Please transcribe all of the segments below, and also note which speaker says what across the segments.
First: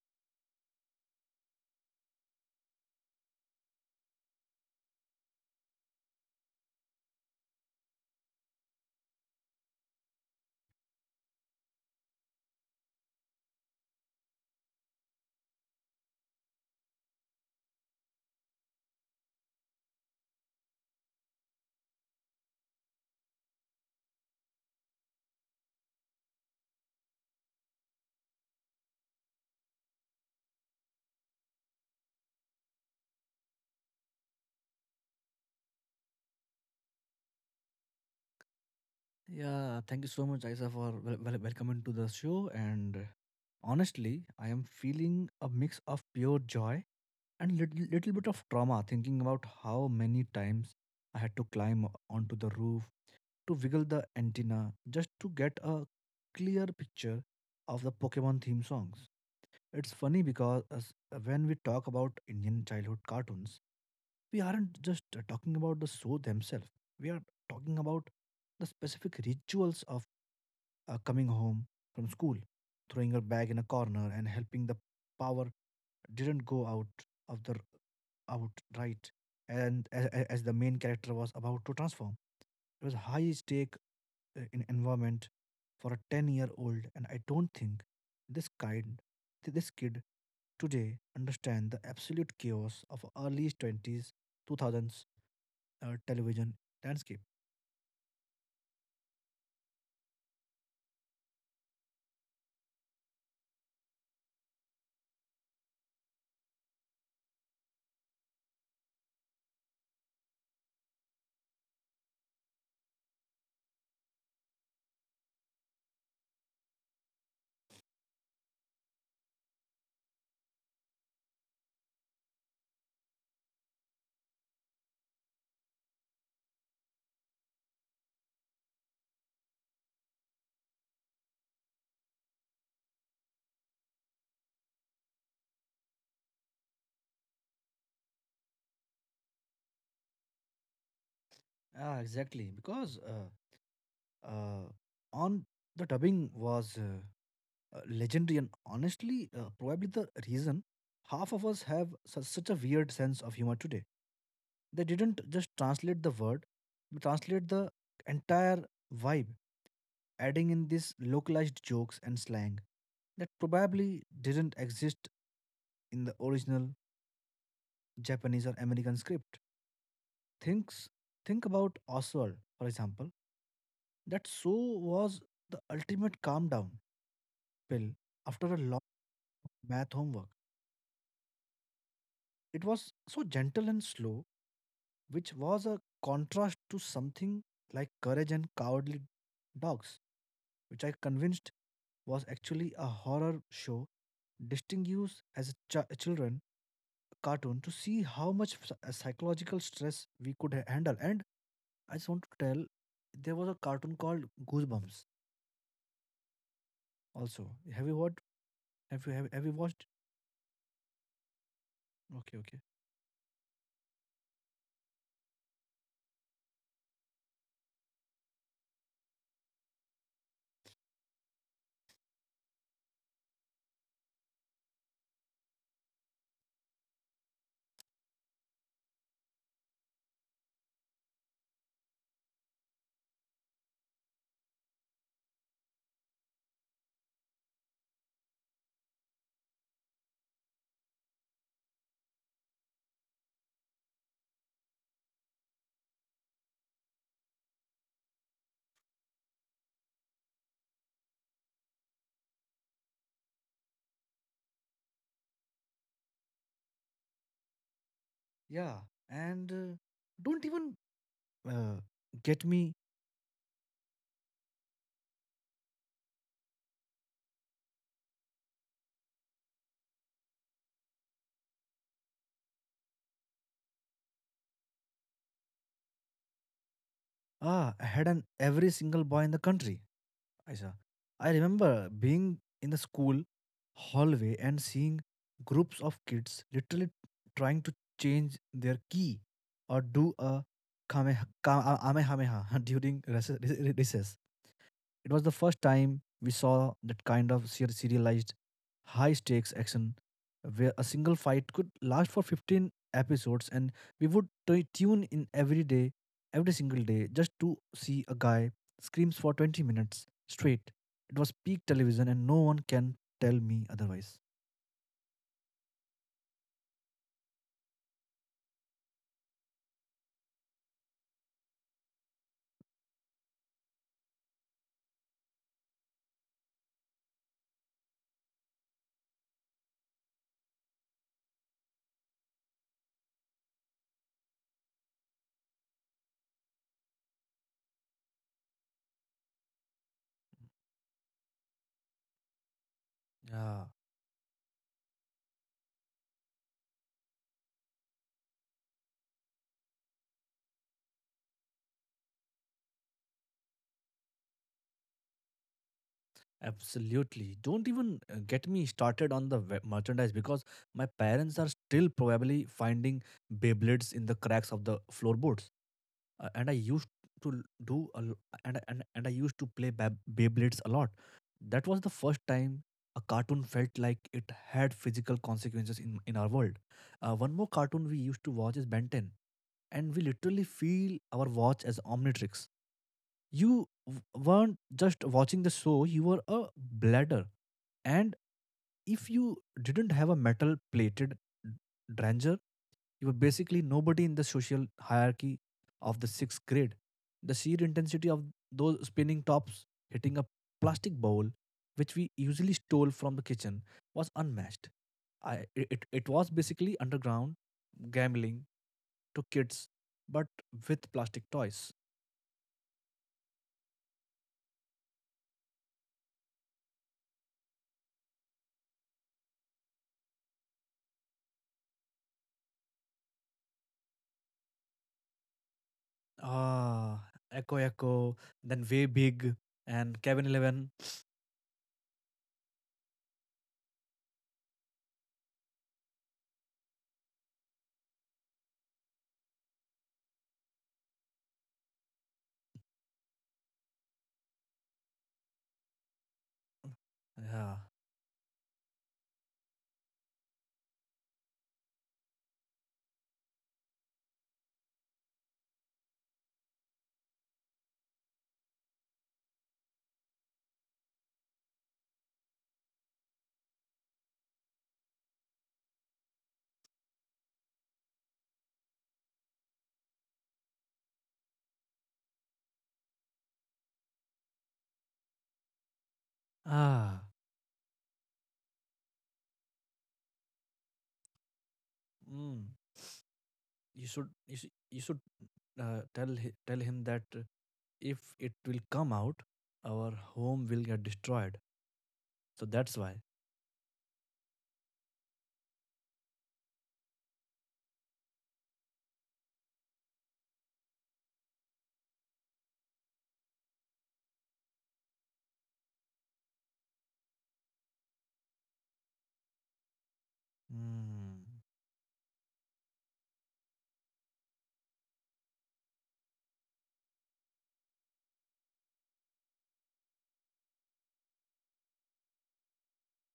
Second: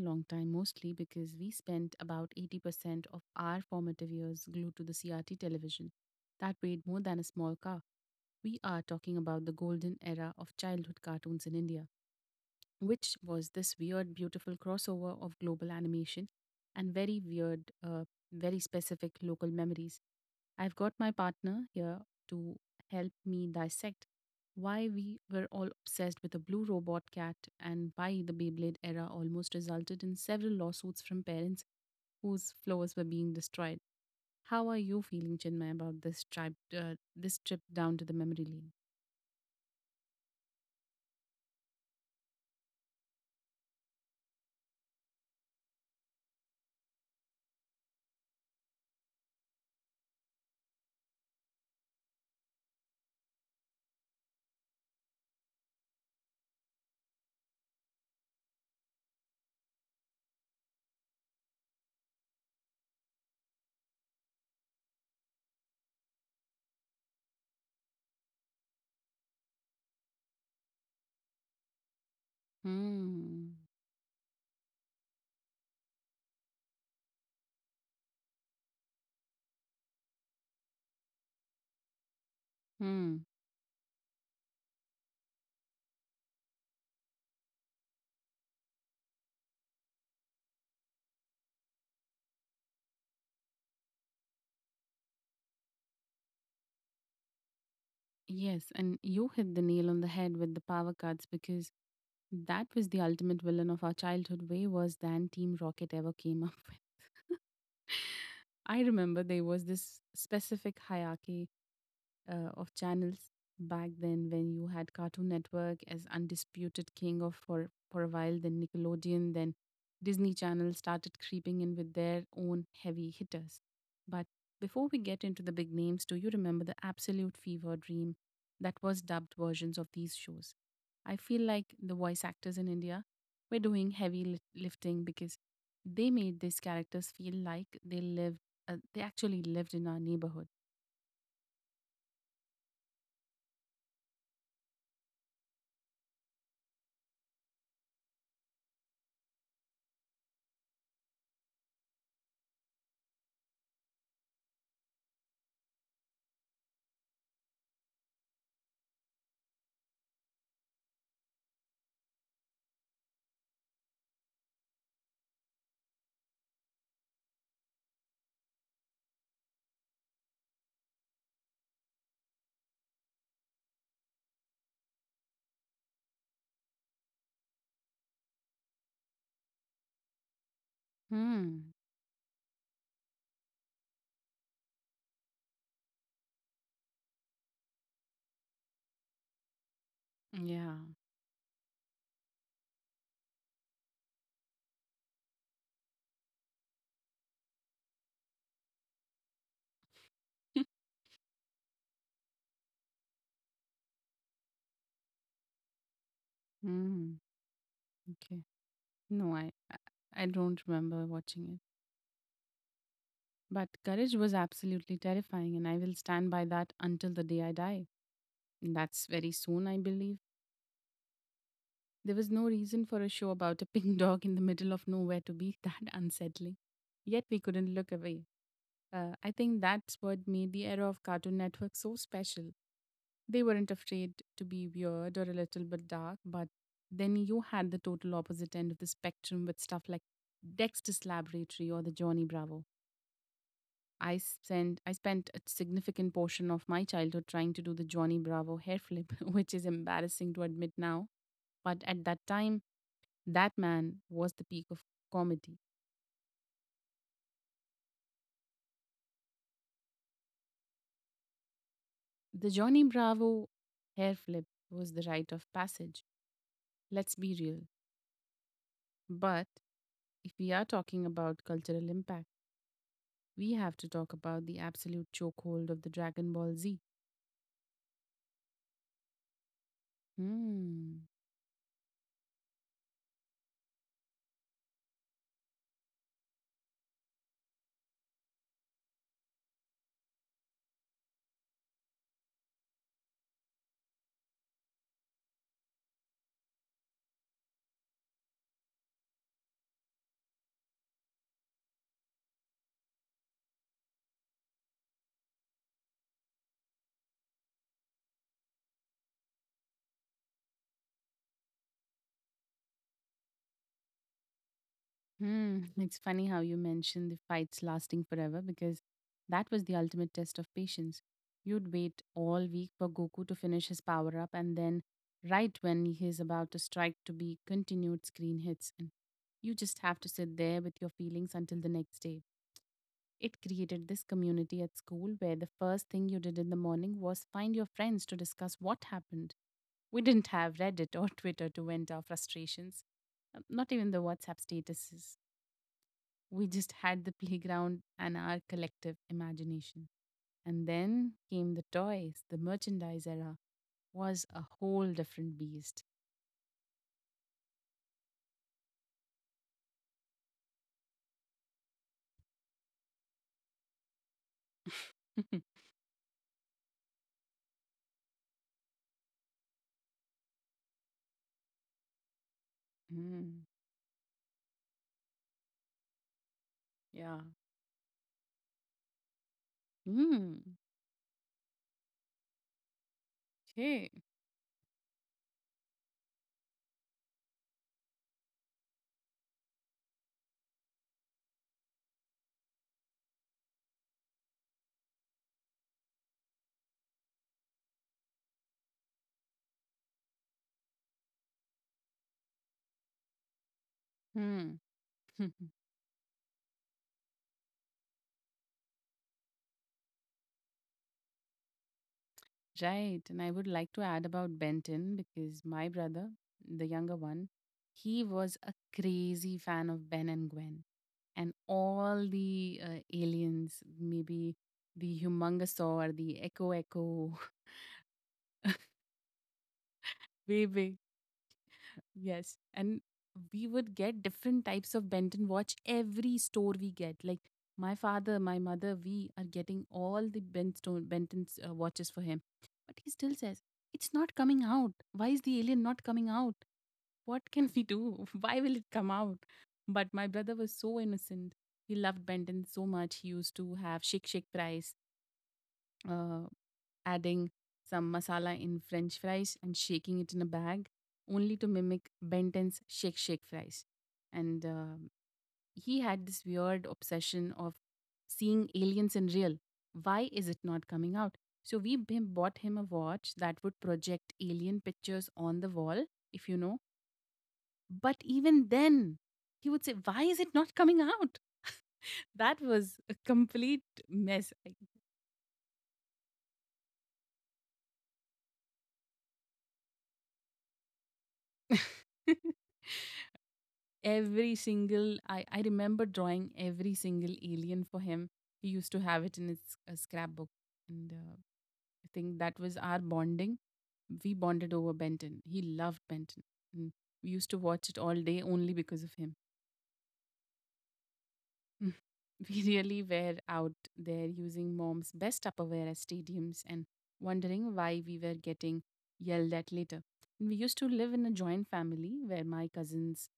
Speaker 1: long time, mostly because we spent about 80% of our formative years glued to the CRT television. That weighed more than a small car. We are talking about the golden era of childhood cartoons in India which was this weird, beautiful crossover of global animation and very very specific local memories. I've got my partner here to help me dissect why we were all obsessed with a blue robot cat and why the Beyblade era almost resulted in several lawsuits from parents whose floors were being destroyed. How are you feeling, Chinmay, about this this trip down to the memory lane?
Speaker 2: Yeah, thank you so much, Isa, for welcoming to the show. And honestly, I am feeling a mix of pure joy and little bit of trauma thinking about how many times I had to climb onto the roof to wiggle the antenna just to get a clear picture of the Pokemon theme songs. It's funny because when we talk about Indian childhood cartoons, we aren't just talking about the show themselves. We are talking about the specific rituals of coming home from school, throwing her
Speaker 1: Hmm.
Speaker 2: bag in a corner and helping the power didn't go out of the out right, and as the main character was about to transform. It was
Speaker 1: Hmm.
Speaker 2: high stake in environment for a 10-year old, and I don't think this kind this kid today understand the absolute chaos of early 20s 2000s television landscape.
Speaker 1: Yes, and you hit the nail on the head with the power cuts because that was the ultimate villain of our childhood, way worse than Team Rocket ever came up with. I remember there was this specific hierarchy of channels back then when you had Cartoon Network as undisputed king of for a while, then Nickelodeon, then Disney Channel started creeping in with their own heavy hitters. But before we get into the big names, do you remember the absolute fever dream that was dubbed versions of these shows? I feel like the voice actors in India were doing heavy lifting because they made these characters feel like they actually lived in our neighborhood.
Speaker 2: Ah, exactly, because uh, on the dubbing was legendary, and honestly probably the reason half of us have such a weird sense of humor today. They didn't just translate the word but translate the entire vibe, adding in these localized jokes and slang that probably didn't exist in the original Japanese or American script. Thinks, think about Oswald, for example. That so was the ultimate calm down pill after a long math homework.
Speaker 1: Hmm.
Speaker 2: It was so gentle and slow, which was a contrast to something like Courage and Cowardly Dogs,
Speaker 1: Yeah.
Speaker 2: which I convinced was actually a horror show distinguished as a children cartoon to see how much psychological stress we could handle. And I just want to tell, there was a cartoon called Goosebumps.
Speaker 1: Mm,
Speaker 2: Also, have you watched?
Speaker 1: okay.
Speaker 2: Have you have,
Speaker 1: No,
Speaker 2: have
Speaker 1: I
Speaker 2: you
Speaker 1: I
Speaker 2: watched?
Speaker 1: I don't remember watching it.
Speaker 2: Okay, okay,
Speaker 1: But Courage was absolutely terrifying, and I will stand by that until the day I die. And that's very soon, I believe. There was no reason for a show about a pink dog in the middle of nowhere to be that unsettling. Yet we couldn't look away. I think that's what made the era of Cartoon Network so special. They weren't afraid to be weird or a little bit dark, but then you had the total opposite end of the spectrum with stuff like Dexter's Laboratory or the Johnny Bravo. I spent a significant portion of my childhood trying to do the Johnny Bravo hair flip, which is embarrassing to admit now, but at that time, that man was the peak of comedy.
Speaker 2: yeah. And don't even uh, get
Speaker 1: The
Speaker 2: me.
Speaker 1: Johnny Bravo hair flip was the rite of passage, let's be real. But if we are talking about cultural impact, we have to talk about the absolute chokehold of the Dragon Ball Z.
Speaker 2: Ah, I had an every single boy in the country, Aisa.
Speaker 1: Hmm.
Speaker 2: I remember being in the school hallway and seeing groups of kids literally trying to change their key or do a kamehameha kamehameha during recess. It was the first time we saw that kind of serialized, high stakes action where a single fight could last for 15 episodes, and we would tune in every day, every single day, just to see a guy screams for 20 minutes straight. It was peak television and no one can tell me otherwise.
Speaker 1: Hmm. It's funny how you mentioned the fights lasting forever because that was the ultimate test of patience. You'd wait all week for Goku to finish his power up, and then, right when he's about to strike, to be continued screen hits. And you just have to sit there with your feelings until the next day. It created this community at school where the first thing you did in the morning was find your friends to discuss what happened. We didn't have Reddit or Twitter to vent our frustrations,
Speaker 2: Yeah.
Speaker 1: not even the WhatsApp statuses. We just had the playground and our collective imagination. And then came the toys. The merchandise era was a whole different beast.
Speaker 2: Absolutely. Don't even get me started on the merchandise because my parents are still probably finding Beyblades in the cracks of the floorboards. And I used to l- do a And I used to play Beyblades a lot. That was the first time a
Speaker 1: mm,
Speaker 2: cartoon felt like it had physical consequences in our world.
Speaker 1: yeah.
Speaker 2: One more cartoon we used to watch is Ben 10, and we
Speaker 1: Mm,
Speaker 2: literally feel our watch as Omnitrix. You
Speaker 1: okay.
Speaker 2: weren't just watching the show, you were a bladder, and if you didn't have a metal plated dranger, you were basically nobody in the social hierarchy of the sixth grade. The sheer intensity of those spinning tops hitting a plastic bowl, which we usually stole from the kitchen, was
Speaker 1: Hmm.
Speaker 2: unmatched. I, it, it was basically underground gambling to kids, but with plastic toys.
Speaker 1: right. And I would like to add about Benton because my brother, the younger one, he was a crazy fan of Ben and Gwen, and all the aliens, maybe the humongousaur, the echo
Speaker 2: Ah,
Speaker 1: echo,
Speaker 2: Echo Echo, then Way Big and Kevin
Speaker 1: way big,
Speaker 2: 11.
Speaker 1: yes. And we would get different types of Benton watch every store we get. Like my father, my mother, we are getting all the Benton's watches for him, but he still says it's not coming out. Why is the alien not coming out? What can we
Speaker 2: Yeah.
Speaker 1: do? Why will it come out? But my brother was so innocent. He loved Benton so much. He used to have Shik Shik Price uh, adding some masala in French fries and shaking it in a bag, only to mimic Benton's shake shake fries. And he had this weird obsession of seeing aliens in real. Why is it not coming out? So we bought him a watch that would project alien pictures on the wall, if you know.
Speaker 2: Ah.
Speaker 1: But even then, he would say, "Why is it not coming out?" That
Speaker 2: Mm.
Speaker 1: was a complete
Speaker 2: You should
Speaker 1: mess.
Speaker 2: you
Speaker 1: I-
Speaker 2: should, you should tell him that if it will come out, our home will get destroyed. So that's why.
Speaker 1: every single I remember drawing every single alien for him. He used to have it in his scrapbook and I think that was our bonding. We bonded over Benton. He loved Benton, and we used to watch it all day only because of him.
Speaker 2: Mm.
Speaker 1: We really were out there using mom's best Tupperware as stadiums and wondering why we were getting yelled at later. And we used to live in a joint family where my cousins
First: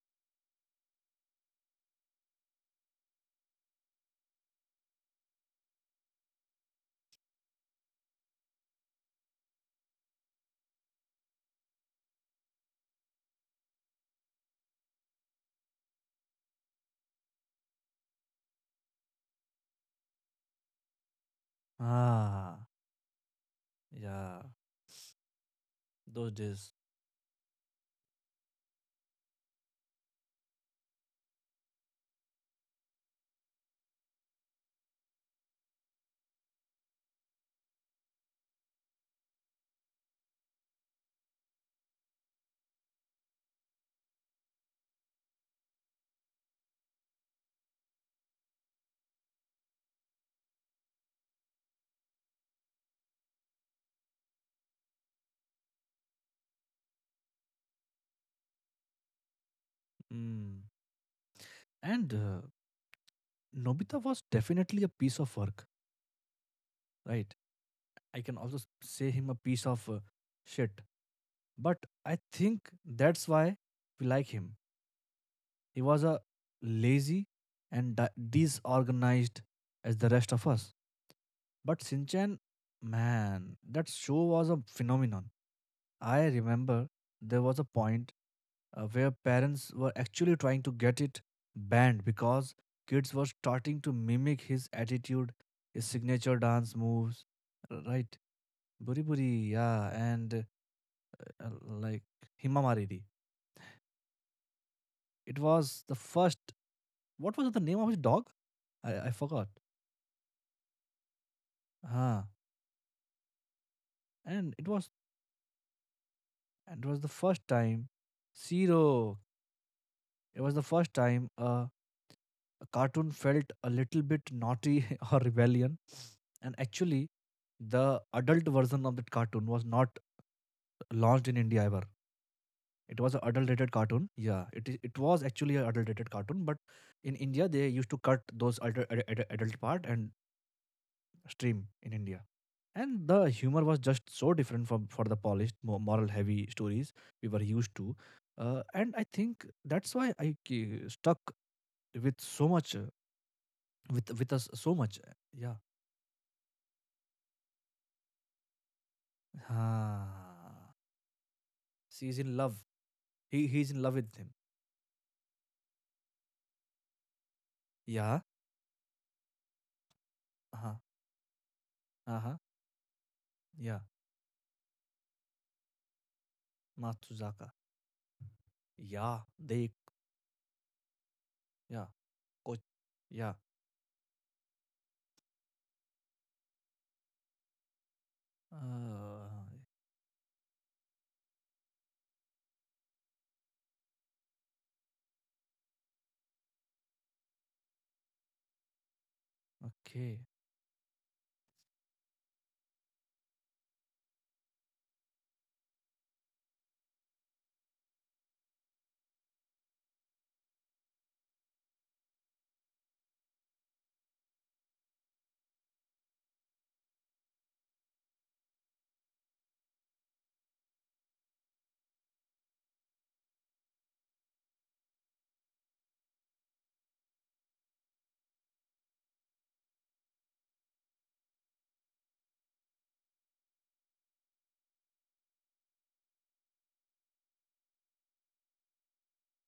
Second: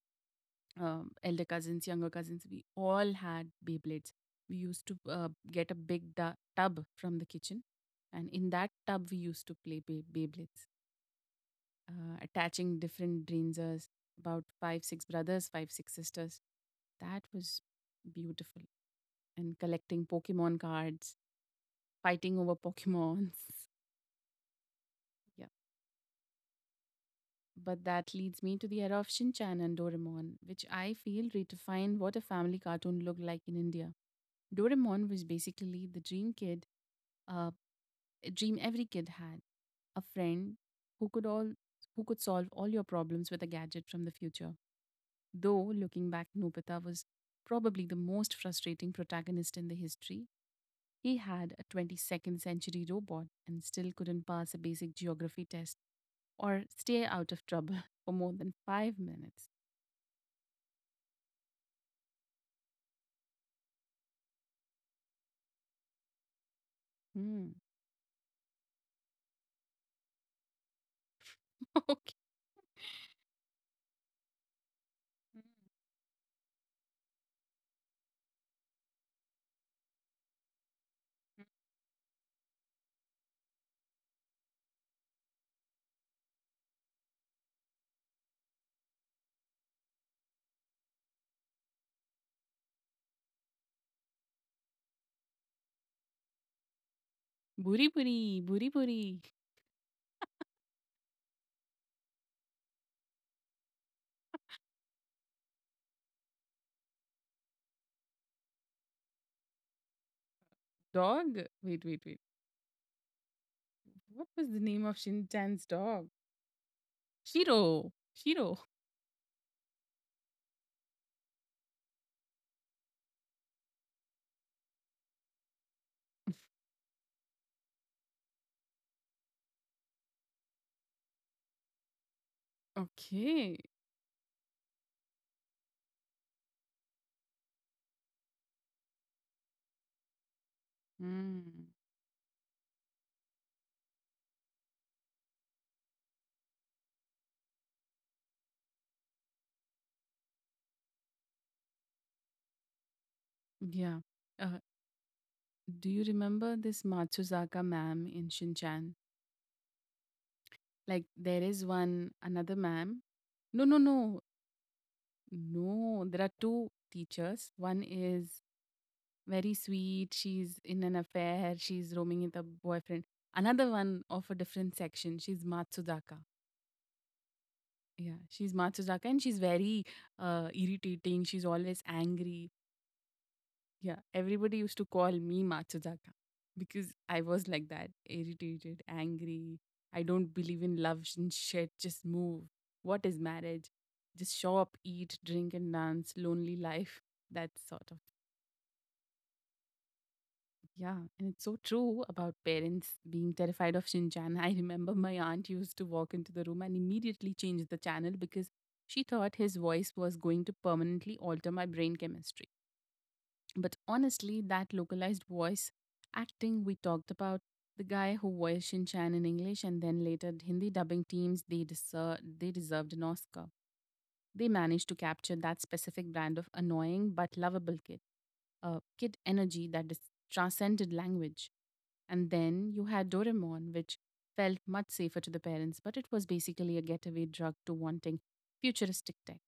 Speaker 1: um, elder cousins, younger cousins, we all had Beyblades. We used to get a big tub from the kitchen, and in that tub, we used to play Beyblades, attaching different Dreenzers, about five, six brothers, five, six sisters. That was beautiful. And collecting Pokemon cards, fighting over
Speaker 2: Ah.
Speaker 1: Pokemons.
Speaker 2: Yeah.
Speaker 1: yeah.
Speaker 2: Those days.
Speaker 1: But that leads me to the era of Shinchan and Doraemon, which I feel redefined what a family cartoon looked like in India. Doraemon was basically the dream kid, uh, a dream every kid had. A friend who could all who could solve all your problems with a gadget from the future. Though looking back, Nobita was probably the most frustrating protagonist in the history. He had a 22nd century robot and still couldn't pass a basic geography test or stay out of trouble for more than 5 minutes.
Speaker 2: Mm. And Nobita was definitely a piece of work, right?
Speaker 1: Hmm.
Speaker 2: I can also say him a piece of shit. But I
Speaker 1: okay.
Speaker 2: think that's why we like him. He was a lazy and disorganized as the rest of us. But Sinchan, man, that show was a phenomenon. I remember there was a point where parents were actually trying to get it banned because kids were starting to mimic his attitude, his signature dance moves,
Speaker 1: Buri
Speaker 2: right?
Speaker 1: buri, buri
Speaker 2: Buri
Speaker 1: buri.
Speaker 2: Buri, yeah, and like Hima Mariri. It was the first What was the name of his dog? I forgot.
Speaker 1: Dog. Wait, wait, wait.
Speaker 2: Ah,
Speaker 1: What was
Speaker 2: and
Speaker 1: the
Speaker 2: it
Speaker 1: name
Speaker 2: was
Speaker 1: of Shintan's dog?
Speaker 2: and it was the first
Speaker 1: Shiro.
Speaker 2: time.
Speaker 1: Shiro.
Speaker 2: Zero. It was the first time a cartoon felt a little bit naughty or rebellion. And actually, the adult version of that cartoon was not launched in India ever. It was an
Speaker 1: Okay.
Speaker 2: adult-rated cartoon. Yeah, it is. It was actually an adult-rated cartoon, but in India they used to cut those adult part and
Speaker 1: Mm.
Speaker 2: stream in India. And the humor was just so different from for the polished moral heavy stories we were used to, and I think that's why stuck with so much,
Speaker 1: Yeah.
Speaker 2: with us
Speaker 1: Uh,
Speaker 2: so much. Yeah.
Speaker 1: do you remember this Matsuzaka ma'am in Shinchan?
Speaker 2: Ah,
Speaker 1: Like there is one
Speaker 2: she's in
Speaker 1: another
Speaker 2: love.
Speaker 1: ma'am.
Speaker 2: he
Speaker 1: No,
Speaker 2: he's
Speaker 1: no,
Speaker 2: in love with
Speaker 1: no.
Speaker 2: him.
Speaker 1: No, there are two teachers. One
Speaker 2: Yeah.
Speaker 1: is very sweet. She's
Speaker 2: Uh-huh.
Speaker 1: in an affair. She's roaming with
Speaker 2: Uh-huh.
Speaker 1: a boyfriend. Another
Speaker 2: Yeah.
Speaker 1: one of a different section. She's Matsuzaka.
Speaker 2: Matsuzaka.
Speaker 1: Yeah, she's Matsuzaka
Speaker 2: Yeah.
Speaker 1: and she's
Speaker 2: They.
Speaker 1: very irritating. She's always
Speaker 2: Yeah.
Speaker 1: angry.
Speaker 2: Coach. Yeah.
Speaker 1: Yeah, everybody used to call me Matsuzaka because I was like that irritated,
Speaker 2: uh,
Speaker 1: angry. I don't believe in love and shit. Just move. What is marriage? Just show up, eat, drink, and dance. Lonely life. That sort of.
Speaker 2: okay.
Speaker 1: Yeah, and it's so true about parents being terrified of Shinjan. I remember my aunt used to walk into the room and immediately change the channel because she thought his voice was going to permanently alter my brain chemistry. But honestly, that localized voice acting we talked about, the guy who voiced Shinchan in English and then later Hindi dubbing teams, they deserved an Oscar. They managed to capture that specific brand of annoying but lovable kid, a kid energy that transcended language. And then you had Doraemon, which felt much safer to the parents, but it was basically a getaway drug to wanting futuristic tech.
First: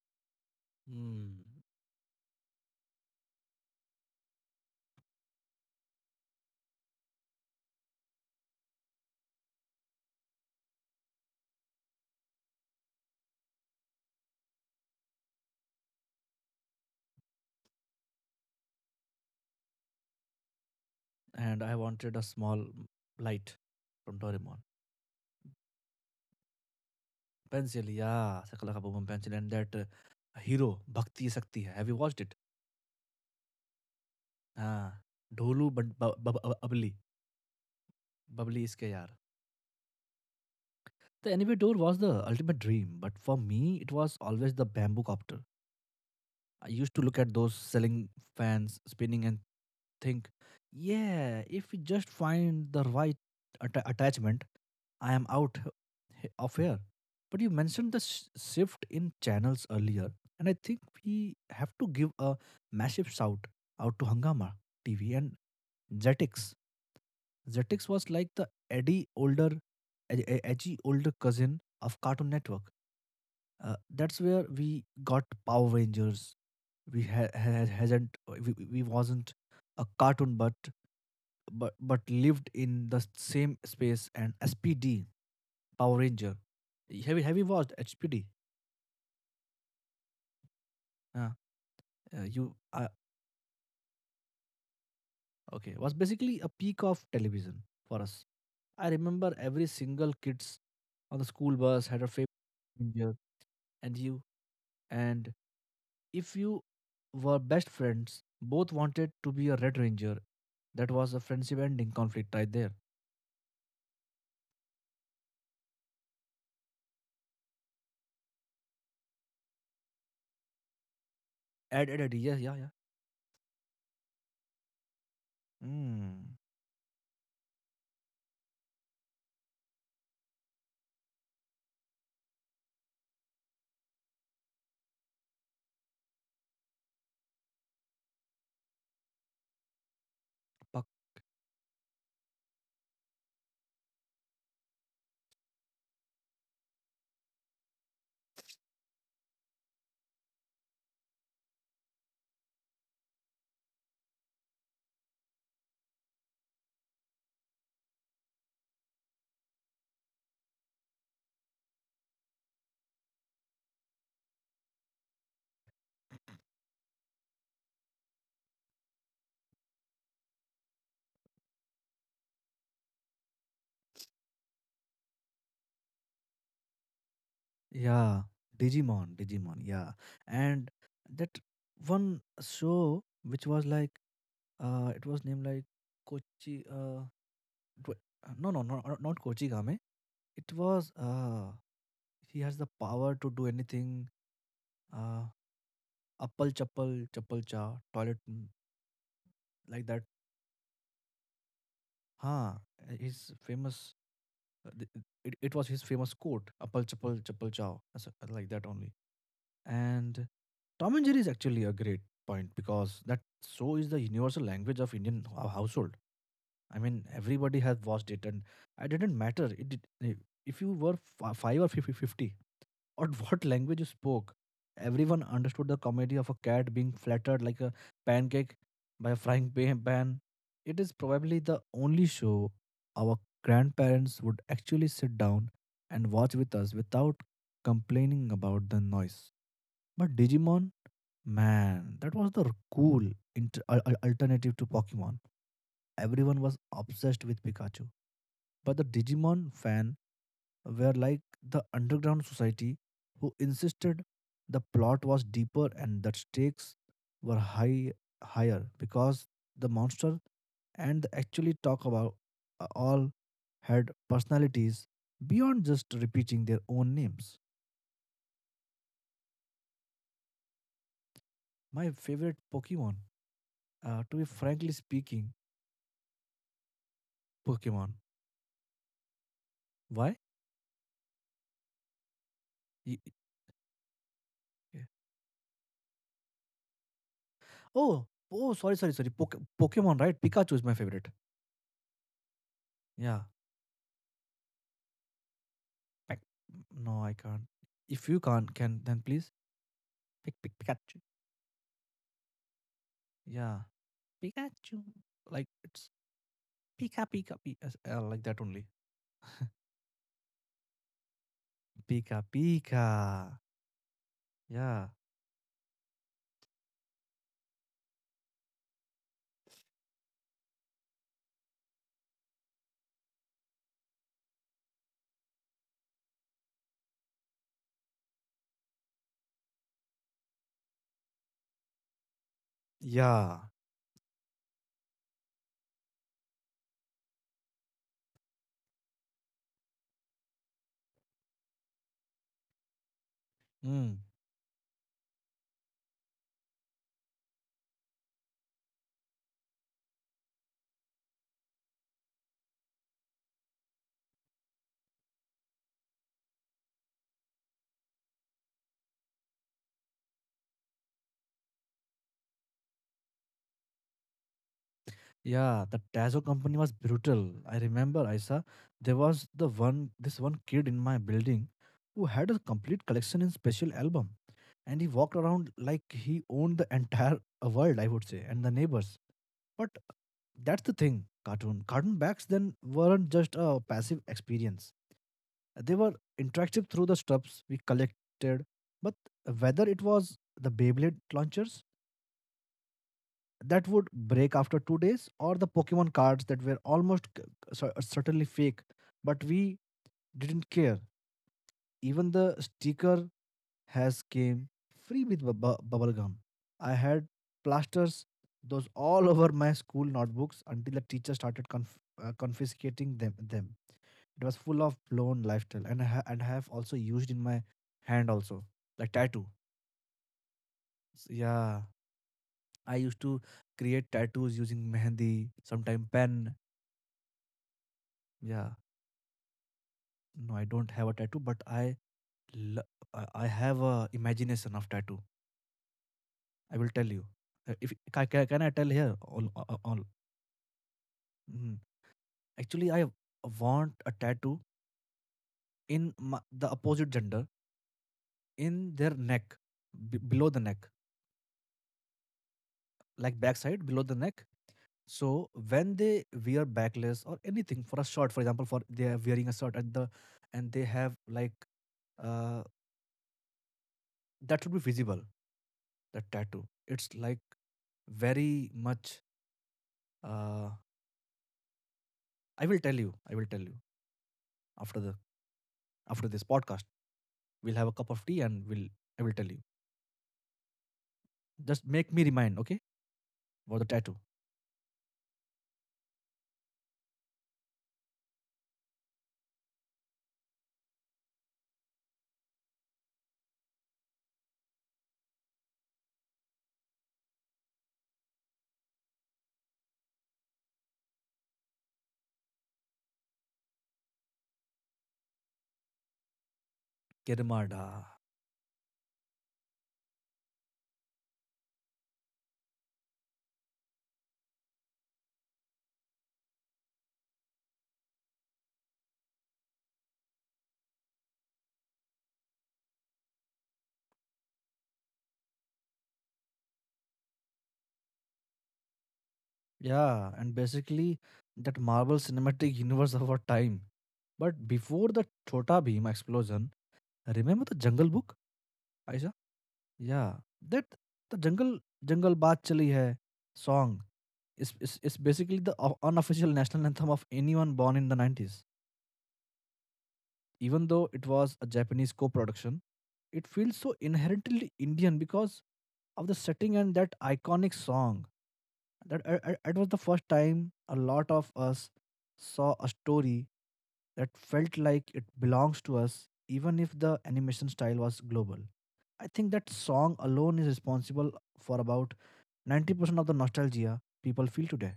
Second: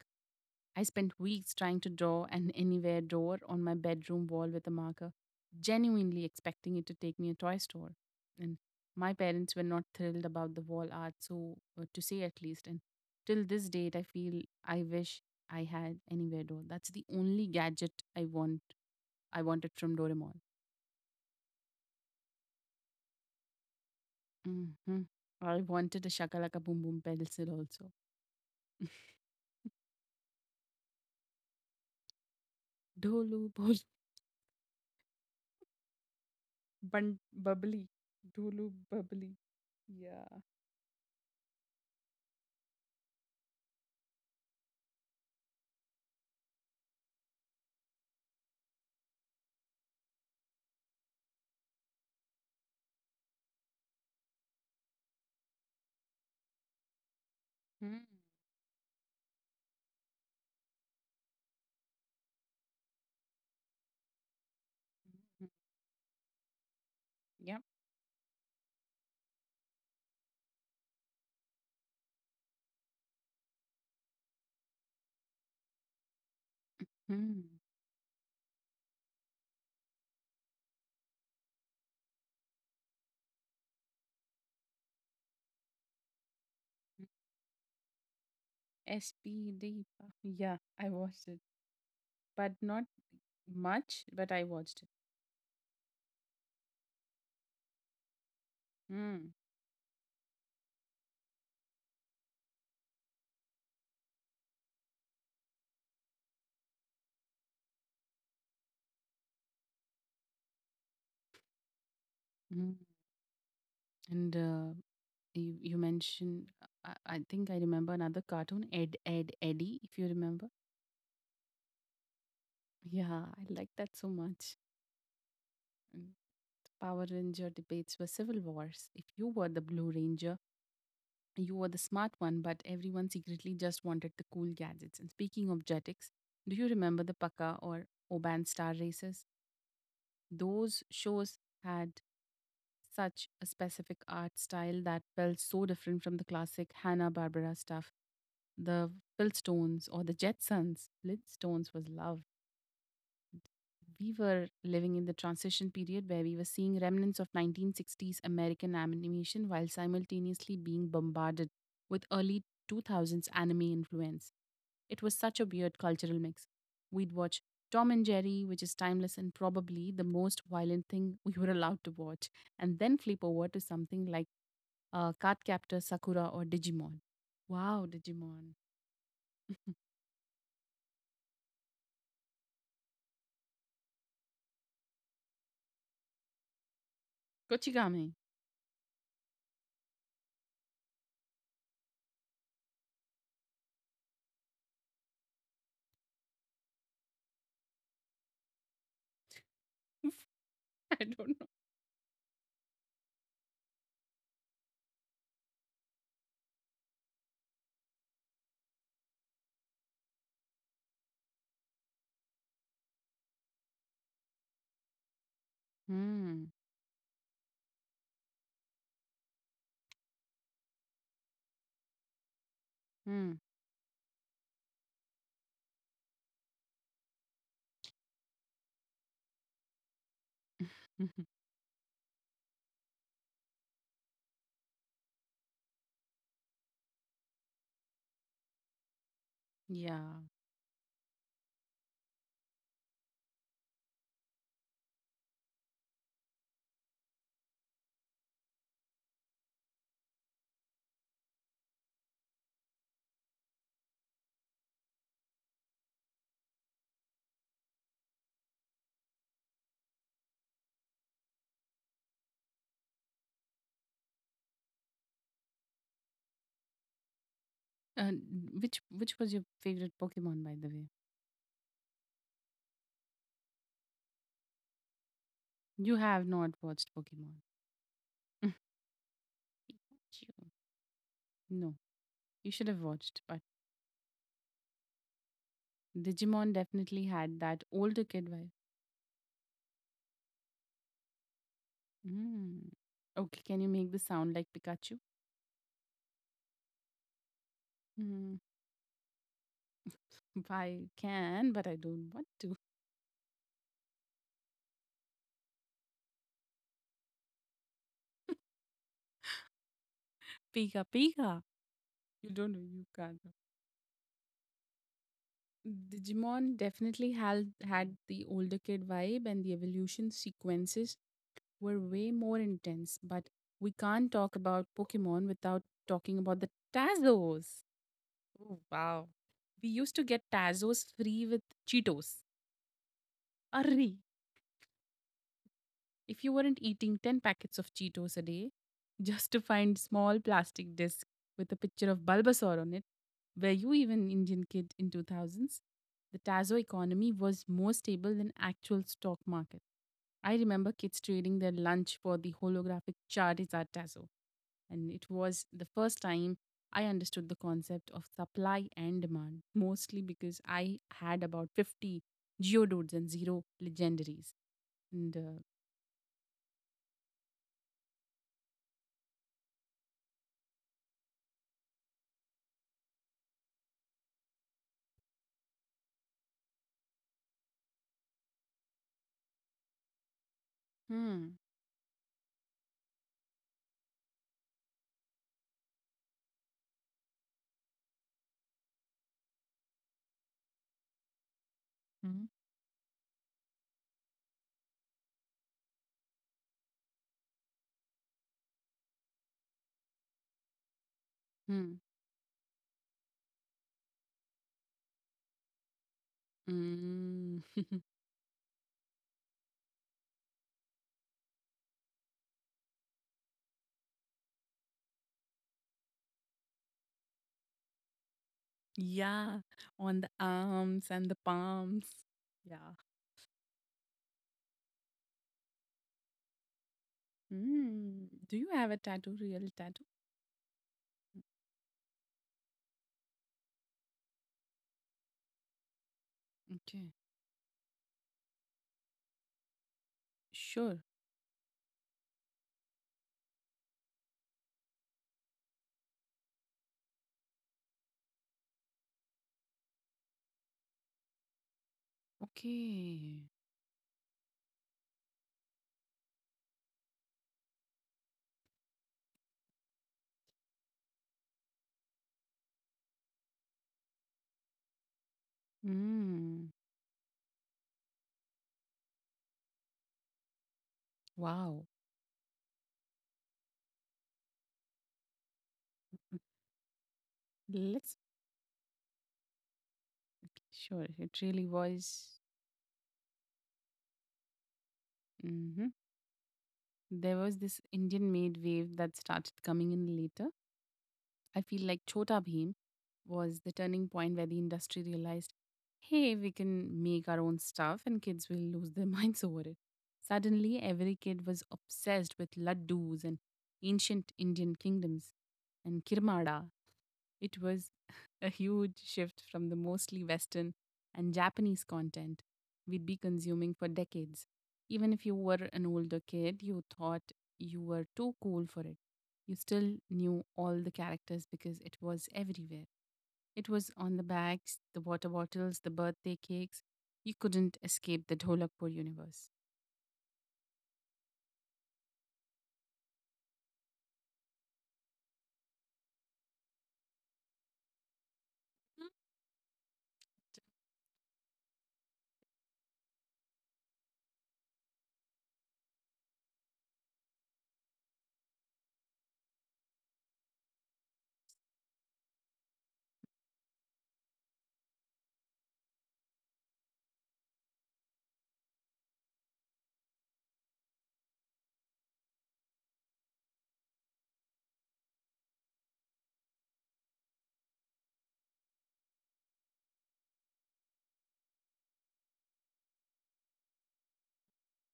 Speaker 1: I spent
Speaker 2: Hmm.
Speaker 1: weeks trying to draw an anywhere door on my bedroom wall with a marker, genuinely expecting it to take me a toy store. And my parents were not thrilled about the wall art, so to say at least. And till this date, I feel I wish I had anywhere door. That's the only gadget I want. I wanted from Doraemon.
Speaker 2: And I wanted a small light from Doraemon.
Speaker 1: Hmm I wanted a shakalaka boom boom pencil
Speaker 2: Pencil,
Speaker 1: also.
Speaker 2: yeah, Sakala Kaboom Pencil, and that hero Bhakti Sakti. Have you watched it?
Speaker 1: Dolu bol
Speaker 2: Ah, Dholu Bad- Ba- Ba- Ba- Babli,
Speaker 1: bun bubbly.
Speaker 2: Babli
Speaker 1: Dolu
Speaker 2: iske yaar.
Speaker 1: bubbly. Yeah.
Speaker 2: The anyway door was the ultimate dream, but for me it was always the bamboo copter. I used to look at those selling fans spinning and think, yeah, if we just find the right attachment, I am out of here. But you mentioned the shift in channels earlier, and I think we have to give a massive shout out to Hangama TV and
Speaker 1: Mm-hmm.
Speaker 2: Jetix. Jetix was like the Eddie older, ed- ed- edgy older cousin of Cartoon Network. That's where we got Power Rangers. We ha-
Speaker 1: Hmm.
Speaker 2: ha- hasn't we wasn't a cartoon, but but lived in the same space, and SPD Power Ranger. Have you watched SPD?
Speaker 1: SP Deepa. Yeah, I watched
Speaker 2: Uh,
Speaker 1: it, but
Speaker 2: you,
Speaker 1: not much, but I watched it.
Speaker 2: okay? Was basically a peak of television for us. I
Speaker 1: Mm.
Speaker 2: remember every single kids on the school bus had a favorite ranger, and you and if you were best friends, both wanted to be a red ranger. That was a friendship ending conflict right
Speaker 1: Mm.
Speaker 2: there.
Speaker 1: And you mentioned, I think I remember another cartoon, Eddie, if you remember.
Speaker 2: Add, add, add. Yeah, yeah,
Speaker 1: Yeah, I like that so much.
Speaker 2: yeah.
Speaker 1: Mm.
Speaker 2: Mm.
Speaker 1: Power Ranger debates were civil wars. If you were the Blue Ranger, you were the smart one, but everyone secretly just wanted the cool gadgets. And speaking of jetix, do you remember the Paka or Oban star races? Those shows had such a specific art style that felt so different from the classic Hanna-Barbera stuff. The Flintstones or the Jetsons. Flintstones was love. We were living in the transition period where we were seeing remnants of 1960s American animation while simultaneously being bombarded with early 2000s anime influence. It was such a weird cultural mix. We'd watch Tom and Jerry, which is timeless and probably the most violent thing we were allowed to watch, and then flip over to something like Cardcaptor, Sakura, or Digimon. Wow,
Speaker 2: Yeah,
Speaker 1: Digimon.
Speaker 2: Digimon, Digimon, yeah. And that one show which was like it was named like Kochi it wa-
Speaker 1: Kochigame.
Speaker 2: no, no, no, not Kochi Game. It was he has the power to do anything, uh appal chappal chappal cha toilet, like that.
Speaker 1: I don't know.
Speaker 2: Huh, his famous uh, th- it was his famous quote appal chappal chappal chow, like that only. And Tom and Jerry is actually a great point because that show is the universal language of Indian household.
Speaker 1: Hmm.
Speaker 2: I mean, everybody has watched it, and it didn't matter. If you were five or fifty, 50, or what language you spoke, everyone understood the comedy of a cat being flattered like a pancake by a frying pan. It is
Speaker 1: Hmm.
Speaker 2: probably the only show our grandparents would actually sit down and watch with us without complaining about the noise. But
Speaker 1: yeah.
Speaker 2: Digimon, man, that was the cool alternative to Pokemon. Everyone was obsessed with Pikachu. But the Digimon fan were like the underground society who insisted the plot was deeper and the stakes were higher because the monster, and the actually talk about all, had personalities beyond just repeating their own names.
Speaker 1: Uh, which was your favorite Pokemon, by the way?
Speaker 2: My favorite Pokemon, to be frankly speaking,
Speaker 1: You have not watched Pokemon.
Speaker 2: Pokemon. Why?
Speaker 1: You- no, you should have
Speaker 2: Y y
Speaker 1: watched. But
Speaker 2: Yeah.
Speaker 1: Digimon definitely had that
Speaker 2: Oh!
Speaker 1: older kid vibe.
Speaker 2: Oh, sorry, sorry, sorry. Pokemon, right? Pikachu is my favorite.
Speaker 1: Mm.
Speaker 2: Yeah.
Speaker 1: Okay, can you make the sound like Pikachu?
Speaker 2: Pik No, I can't. If you
Speaker 1: Mm.
Speaker 2: can't, can then please pick pick
Speaker 1: I
Speaker 2: Pikachu.
Speaker 1: can, but I don't want to.
Speaker 2: Yeah. Pikachu. Like, it's Pika Pika Pi, like that only.
Speaker 1: Pika Pika.
Speaker 2: Pika
Speaker 1: You don't know.
Speaker 2: Pika.
Speaker 1: You can't.
Speaker 2: Yeah.
Speaker 1: Digimon definitely had the older kid vibe, and the evolution sequences were way more intense, but we can't talk about Pokemon without talking about the Tazos. Oh, wow. We used to get Tazos free with Cheetos.
Speaker 2: Yeah.
Speaker 1: Arre, if you weren't eating 10 packets of Cheetos a day just to find small plastic disc with a picture of Bulbasaur on it, were you
Speaker 2: Mm.
Speaker 1: even Indian kid in 2000s? The Tazo economy was more stable than actual stock market. I remember kids trading their lunch for the holographic Charizard Tazo, and it was the first time I understood the concept of supply and demand, mostly because I had about 50 Geodudes and zero legendaries. And
Speaker 2: Yeah, the Tazo company was brutal. I remember, Isa, there was the one this one kid in my building who had a complete collection in special album, and he walked around like he owned the entire world, I would say, and the neighbors. But that's the thing,
Speaker 1: hmm.
Speaker 2: cartoon backs then weren't just a passive experience. They were interactive through the stuffs we collected. But whether it was the Beyblade launchers
Speaker 1: Mhm.
Speaker 2: that would break after 2 days, or the Pokemon cards that were almost certainly fake, but we didn't care. Even the sticker has came free with bubble gum. I had
Speaker 1: Mm.
Speaker 2: plasters those all over my school notebooks until the teacher started confiscating them. It was full of blown lifestyle, and I have also used in my hand also like tattoo.
Speaker 1: Yeah, on the arms and the
Speaker 2: Yeah,
Speaker 1: palms. Yeah.
Speaker 2: I used to create tattoos using mehendi, sometime pen.
Speaker 1: Mm. Do you
Speaker 2: Yeah,
Speaker 1: have a tattoo, real tattoo?
Speaker 2: no, I don't have a tattoo, but I lo- I have a imagination of tattoo. I will tell
Speaker 1: Okay.
Speaker 2: you. If can I tell here all.
Speaker 1: Sure.
Speaker 2: Mhm. Actually, I want a tattoo in the opposite gender in their neck, below the neck, like
Speaker 1: Okay.
Speaker 2: backside below the neck. So when they wear backless or anything for a shirt, for example, for they are wearing a shirt at the and they have like uh that should be visible. That tattoo.
Speaker 1: Mm.
Speaker 2: It's like very much. uh
Speaker 1: Wow.
Speaker 2: I will tell you. I will tell you after the after
Speaker 1: Mm.
Speaker 2: this podcast. We'll have a cup
Speaker 1: Let's.
Speaker 2: of tea, and we'll I will tell you.
Speaker 1: Okay, sure. It really
Speaker 2: Just make me
Speaker 1: was.
Speaker 2: remind, okay? About the tattoo.
Speaker 1: Hmm. There was this Indian made wave that started coming in later. I feel like Chhota Bhim was the turning point where the industry realized, hey, we can make our own stuff and kids will lose their minds over it. Suddenly, every kid was obsessed with laddus and ancient Indian kingdoms and kirmada. It was
Speaker 2: Kirimada.
Speaker 1: a huge shift from the mostly Western and Japanese content we'd be consuming for decades. Even if you were an older kid, you thought you were too cool for it, you still knew all the characters because it was everywhere. It was on the bags, the water bottles, the birthday cakes. You couldn't escape the Dholakpur universe.
Speaker 2: Yeah, and basically that Marvel Cinematic Universe of our time. But before the Chota Beam explosion, remember the Jungle Book, Aisha? Yeah, that the Jungle Jungle Baat Chali Hai song is basically the unofficial national anthem of anyone born in the 90s. Even though it was a Japanese co production, it feels so inherently Indian because of the setting and that iconic song. That It was the first time a lot of us saw a story that felt like it belongs to us, even if the animation style was global. I think that song alone is responsible for about 90% of the nostalgia people feel today.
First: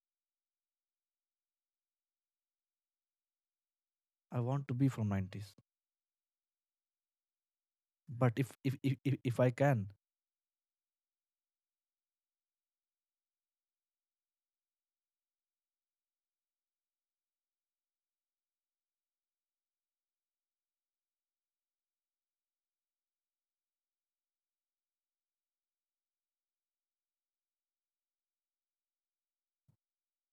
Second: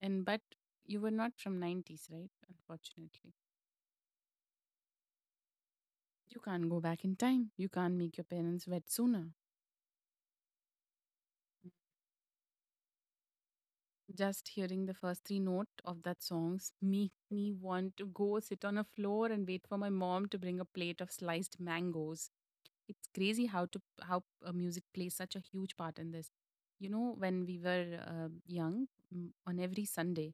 Speaker 1: And but you were not from 90s, right? Unfortunately.
Speaker 2: I want to be from 90s.
Speaker 1: You can't go back in time. You can't make your
Speaker 2: But if
Speaker 1: parents
Speaker 2: if
Speaker 1: wet
Speaker 2: if, if,
Speaker 1: sooner.
Speaker 2: if I can,
Speaker 1: Just hearing the first three note of that songs make me want to go sit on a floor and wait for my mom to bring a plate of sliced mangoes. It's crazy how to how music plays such a huge part in this. You know, when we were young, on every Sunday,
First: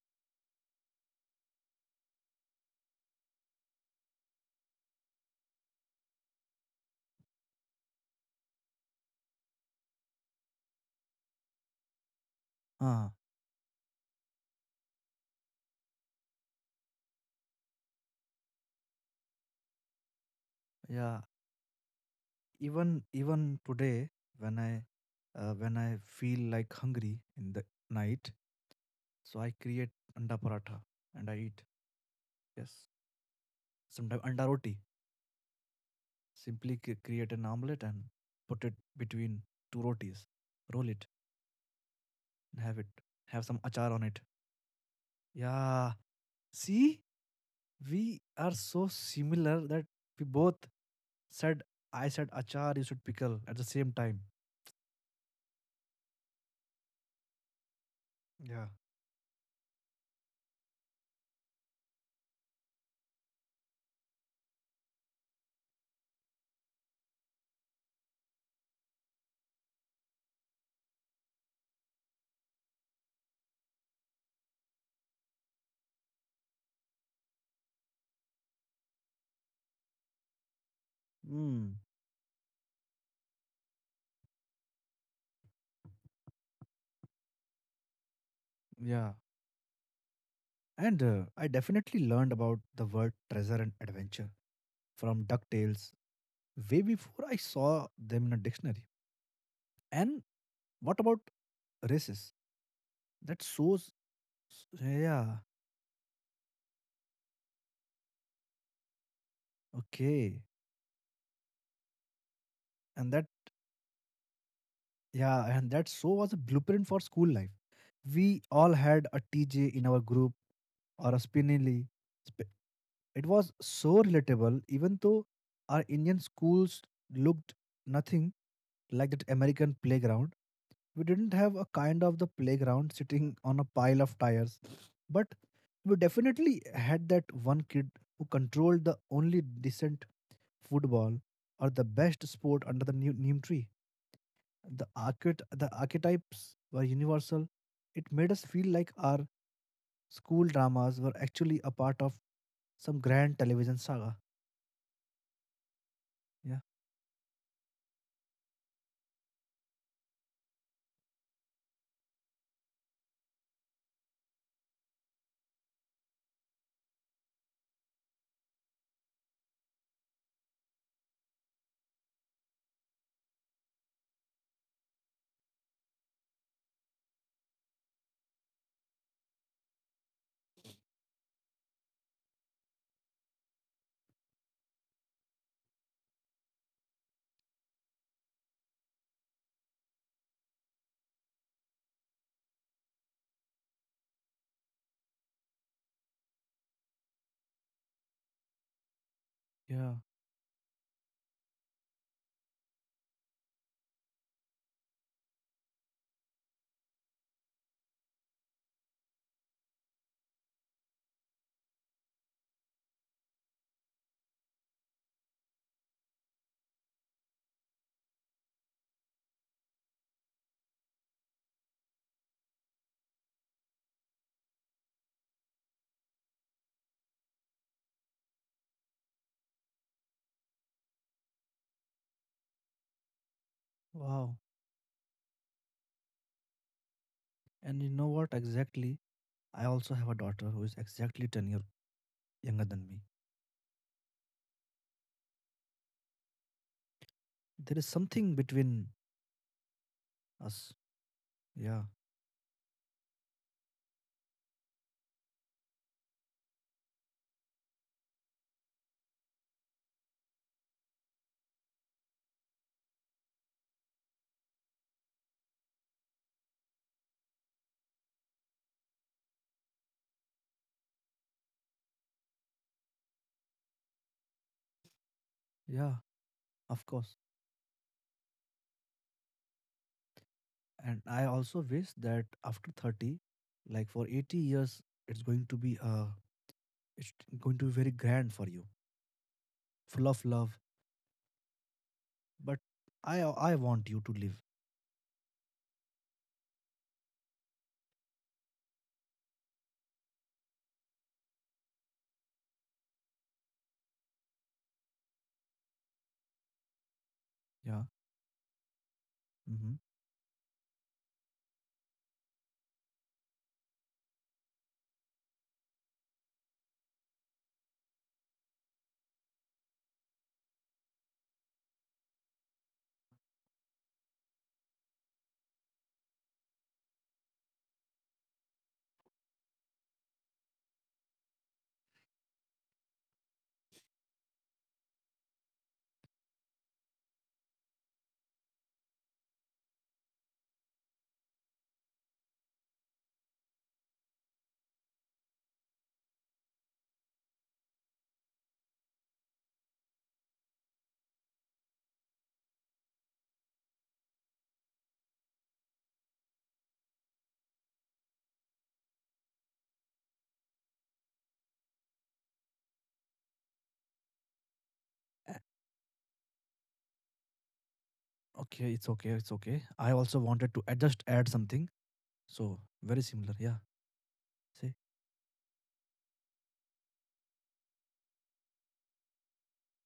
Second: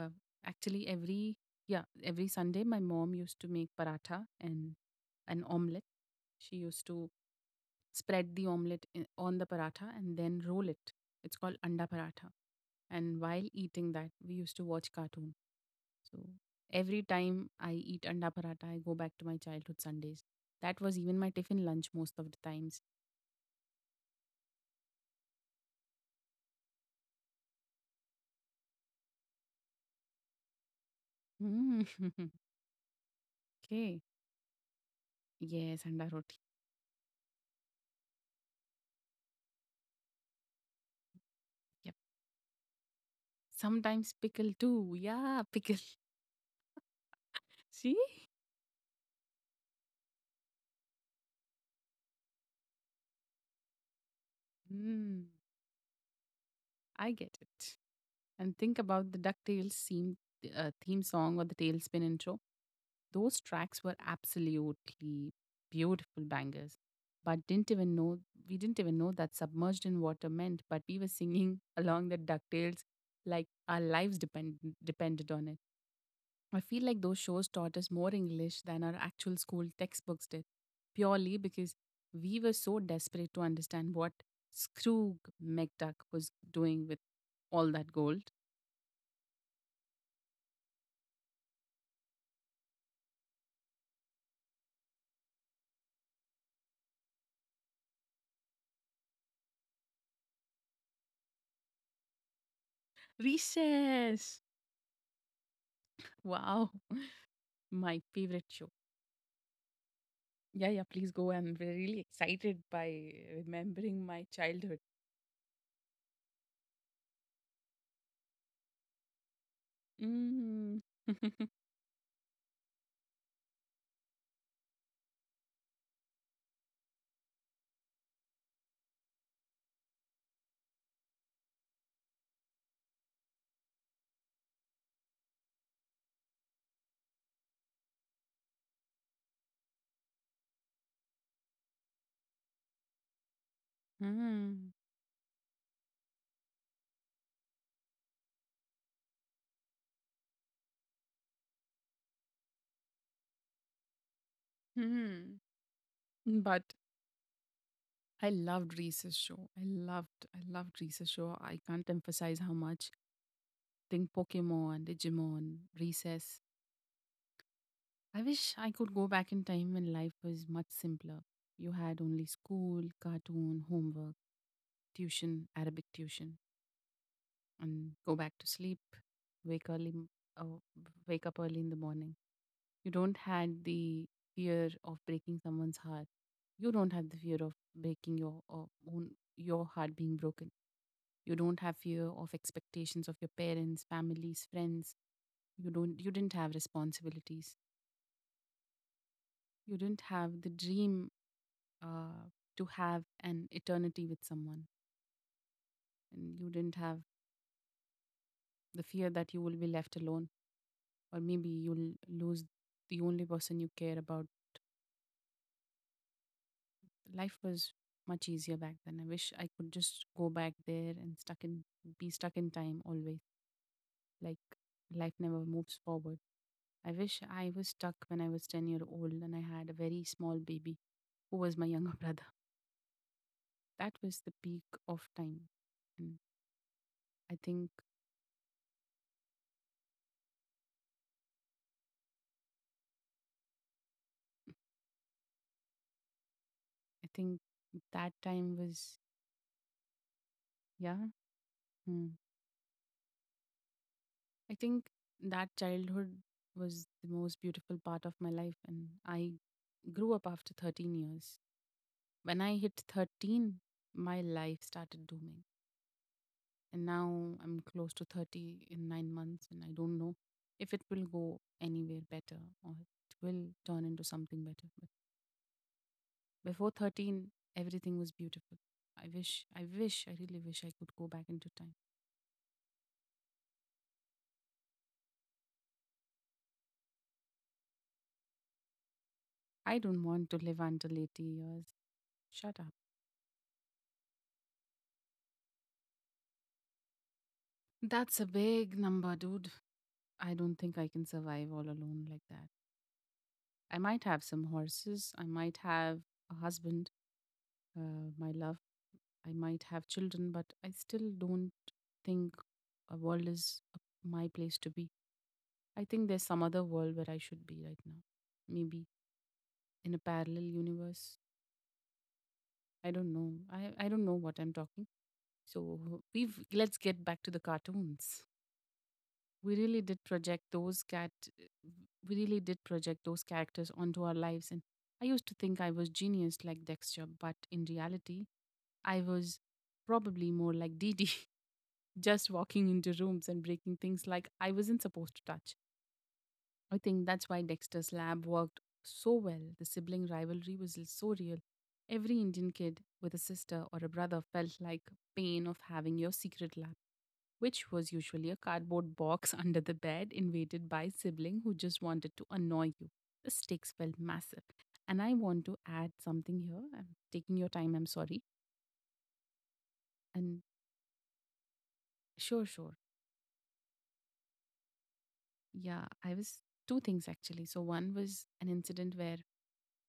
Speaker 1: uh, actually every yeah every Sunday, my mom used to make paratha and an omelette. She used to spread the omelette in, on the paratha and then roll it. It's called anda paratha,
Speaker 2: ah,
Speaker 1: and while eating that we used to watch cartoon. So every time I eat anda paratha I go back to my childhood Sundays. That was even
Speaker 2: yeah.
Speaker 1: my tiffin lunch most of the times.
Speaker 2: Even today, when I feel like hungry in the night, so I create anda paratha and I eat.
Speaker 1: Mm.
Speaker 2: Yes,
Speaker 1: Okay.
Speaker 2: sometimes anda roti.
Speaker 1: Yes, and roti.
Speaker 2: Simply create an omelette and put it between two rotis, roll it
Speaker 1: Yep.
Speaker 2: and have it. Have some achar on
Speaker 1: Sometimes
Speaker 2: it.
Speaker 1: pickle too. Yeah, pickle.
Speaker 2: Yeah, see,
Speaker 1: See?
Speaker 2: we are so similar that we both said, I said achar, you said pickle at the same time.
Speaker 1: Mm. I get it. And
Speaker 2: Yeah.
Speaker 1: think about the DuckTales theme, theme song or the Tailspin intro. Those tracks were absolutely beautiful bangers. But didn't even know, we didn't even know that submerged in water meant, but we were singing along the DuckTales like our lives depended on it. I feel like those shows taught us more English than our actual school textbooks did, purely
Speaker 2: Mm,
Speaker 1: because we were so desperate to understand what Scrooge McDuck was doing with all that gold.
Speaker 2: yeah. And I definitely learned about the word treasure and adventure from DuckTales way before I saw them in a dictionary. And what about races? That shows,
Speaker 1: Recess!
Speaker 2: yeah,
Speaker 1: Wow, my favorite show.
Speaker 2: okay.
Speaker 1: Yeah, yeah, please go. I'm really excited by
Speaker 2: And that,
Speaker 1: remembering my childhood.
Speaker 2: yeah, and that show was a blueprint for school life. We all had a TJ in our group
Speaker 1: Mm.
Speaker 2: or a Spinelli. Sp- It was so relatable, even though our Indian schools looked nothing like that American playground. We didn't have a kind of the playground sitting on a pile of tires, but we definitely had that one kid who controlled the only decent football or the best sport under the new neem tree.
Speaker 1: Mm.
Speaker 2: The archetypes were universal. It made us feel like our school dramas were actually a part of some grand television saga.
Speaker 1: Mm.
Speaker 2: Yeah,
Speaker 1: But I loved Reese's show. I loved Reese's show. I can't emphasize how much. Think Pokemon, Digimon, recess. I wish I could go back in time when life was much simpler. You had only school, cartoon, homework, tuition, Arabic tuition, and go back to sleep, wake early, m- uh, wake up early in the morning. You don't had the fear of breaking someone's heart. You don't have the fear of breaking your own your heart being broken. You don't have fear of expectations of your parents, families, friends. You didn't have responsibilities, you
Speaker 2: yeah,
Speaker 1: didn't have the dream uh, to have an eternity with someone, and you didn't have the fear that you will be left alone or maybe you'll lose the only person you care about. Life was much easier back then. I wish I could just go back there and stuck in be stuck in time always, like life never moves forward. I wish I was stuck when I was 10-year-old and I had a very small baby who was my younger brother. That was the
Speaker 2: wow.
Speaker 1: peak of time, and i think
Speaker 2: And you know what exactly? I also have a daughter who is exactly 10 years younger than me.
Speaker 1: i think
Speaker 2: There is
Speaker 1: that
Speaker 2: something
Speaker 1: time
Speaker 2: between
Speaker 1: was,
Speaker 2: us.
Speaker 1: yeah.
Speaker 2: Yeah,
Speaker 1: Mm. I think that childhood was the most beautiful part of my life, and I grew up after 13 years. When I hit 13 my life started dooming, and now I'm close to 30 in 9 months and I don't know if it will go anywhere better or it will turn into something better.
Speaker 2: yeah,
Speaker 1: Before
Speaker 2: of course.
Speaker 1: 13, everything was beautiful. I really wish I could
Speaker 2: And
Speaker 1: go
Speaker 2: I
Speaker 1: back into
Speaker 2: also
Speaker 1: time.
Speaker 2: wish that after 30, like for 80 years, it's going to be uh it's going to be very grand for you,
Speaker 1: I don't
Speaker 2: full of
Speaker 1: want to live
Speaker 2: love.
Speaker 1: until 80 years. Shut
Speaker 2: But
Speaker 1: up.
Speaker 2: I want you to live.
Speaker 1: That's a big number, dude. I don't think I can survive all alone like that. I might have some horses. I might have a husband,
Speaker 2: Yeah.
Speaker 1: my love. I might
Speaker 2: Mm-hmm.
Speaker 1: have children, but I still don't think a world is my place to be. I think there's some other world where I should be right now. Maybe in a parallel universe. I don't know. I don't know what I'm talking. So we've let's get back to the cartoons. We really did project those cat we really did project those characters onto our lives, and I used to think I was genius like Dexter, but in reality I was probably more like Dee Dee, just walking into rooms and breaking things like I wasn't supposed to touch. I think that's why Dexter's lab worked so well. The sibling rivalry was so real. Every Indian kid with a sister or a brother felt like pain of having your secret lab, which was usually a cardboard box under the bed invaded by sibling who just wanted to annoy you. The stakes felt massive. And I want to add something here. I'm taking your time, I'm sorry.
Speaker 2: Okay, it's okay, it's okay. I also
Speaker 1: And
Speaker 2: wanted to add, just add something.
Speaker 1: sure,
Speaker 2: So
Speaker 1: sure.
Speaker 2: very similar. Yeah. See.
Speaker 1: Yeah, I was two things actually. So one was an incident where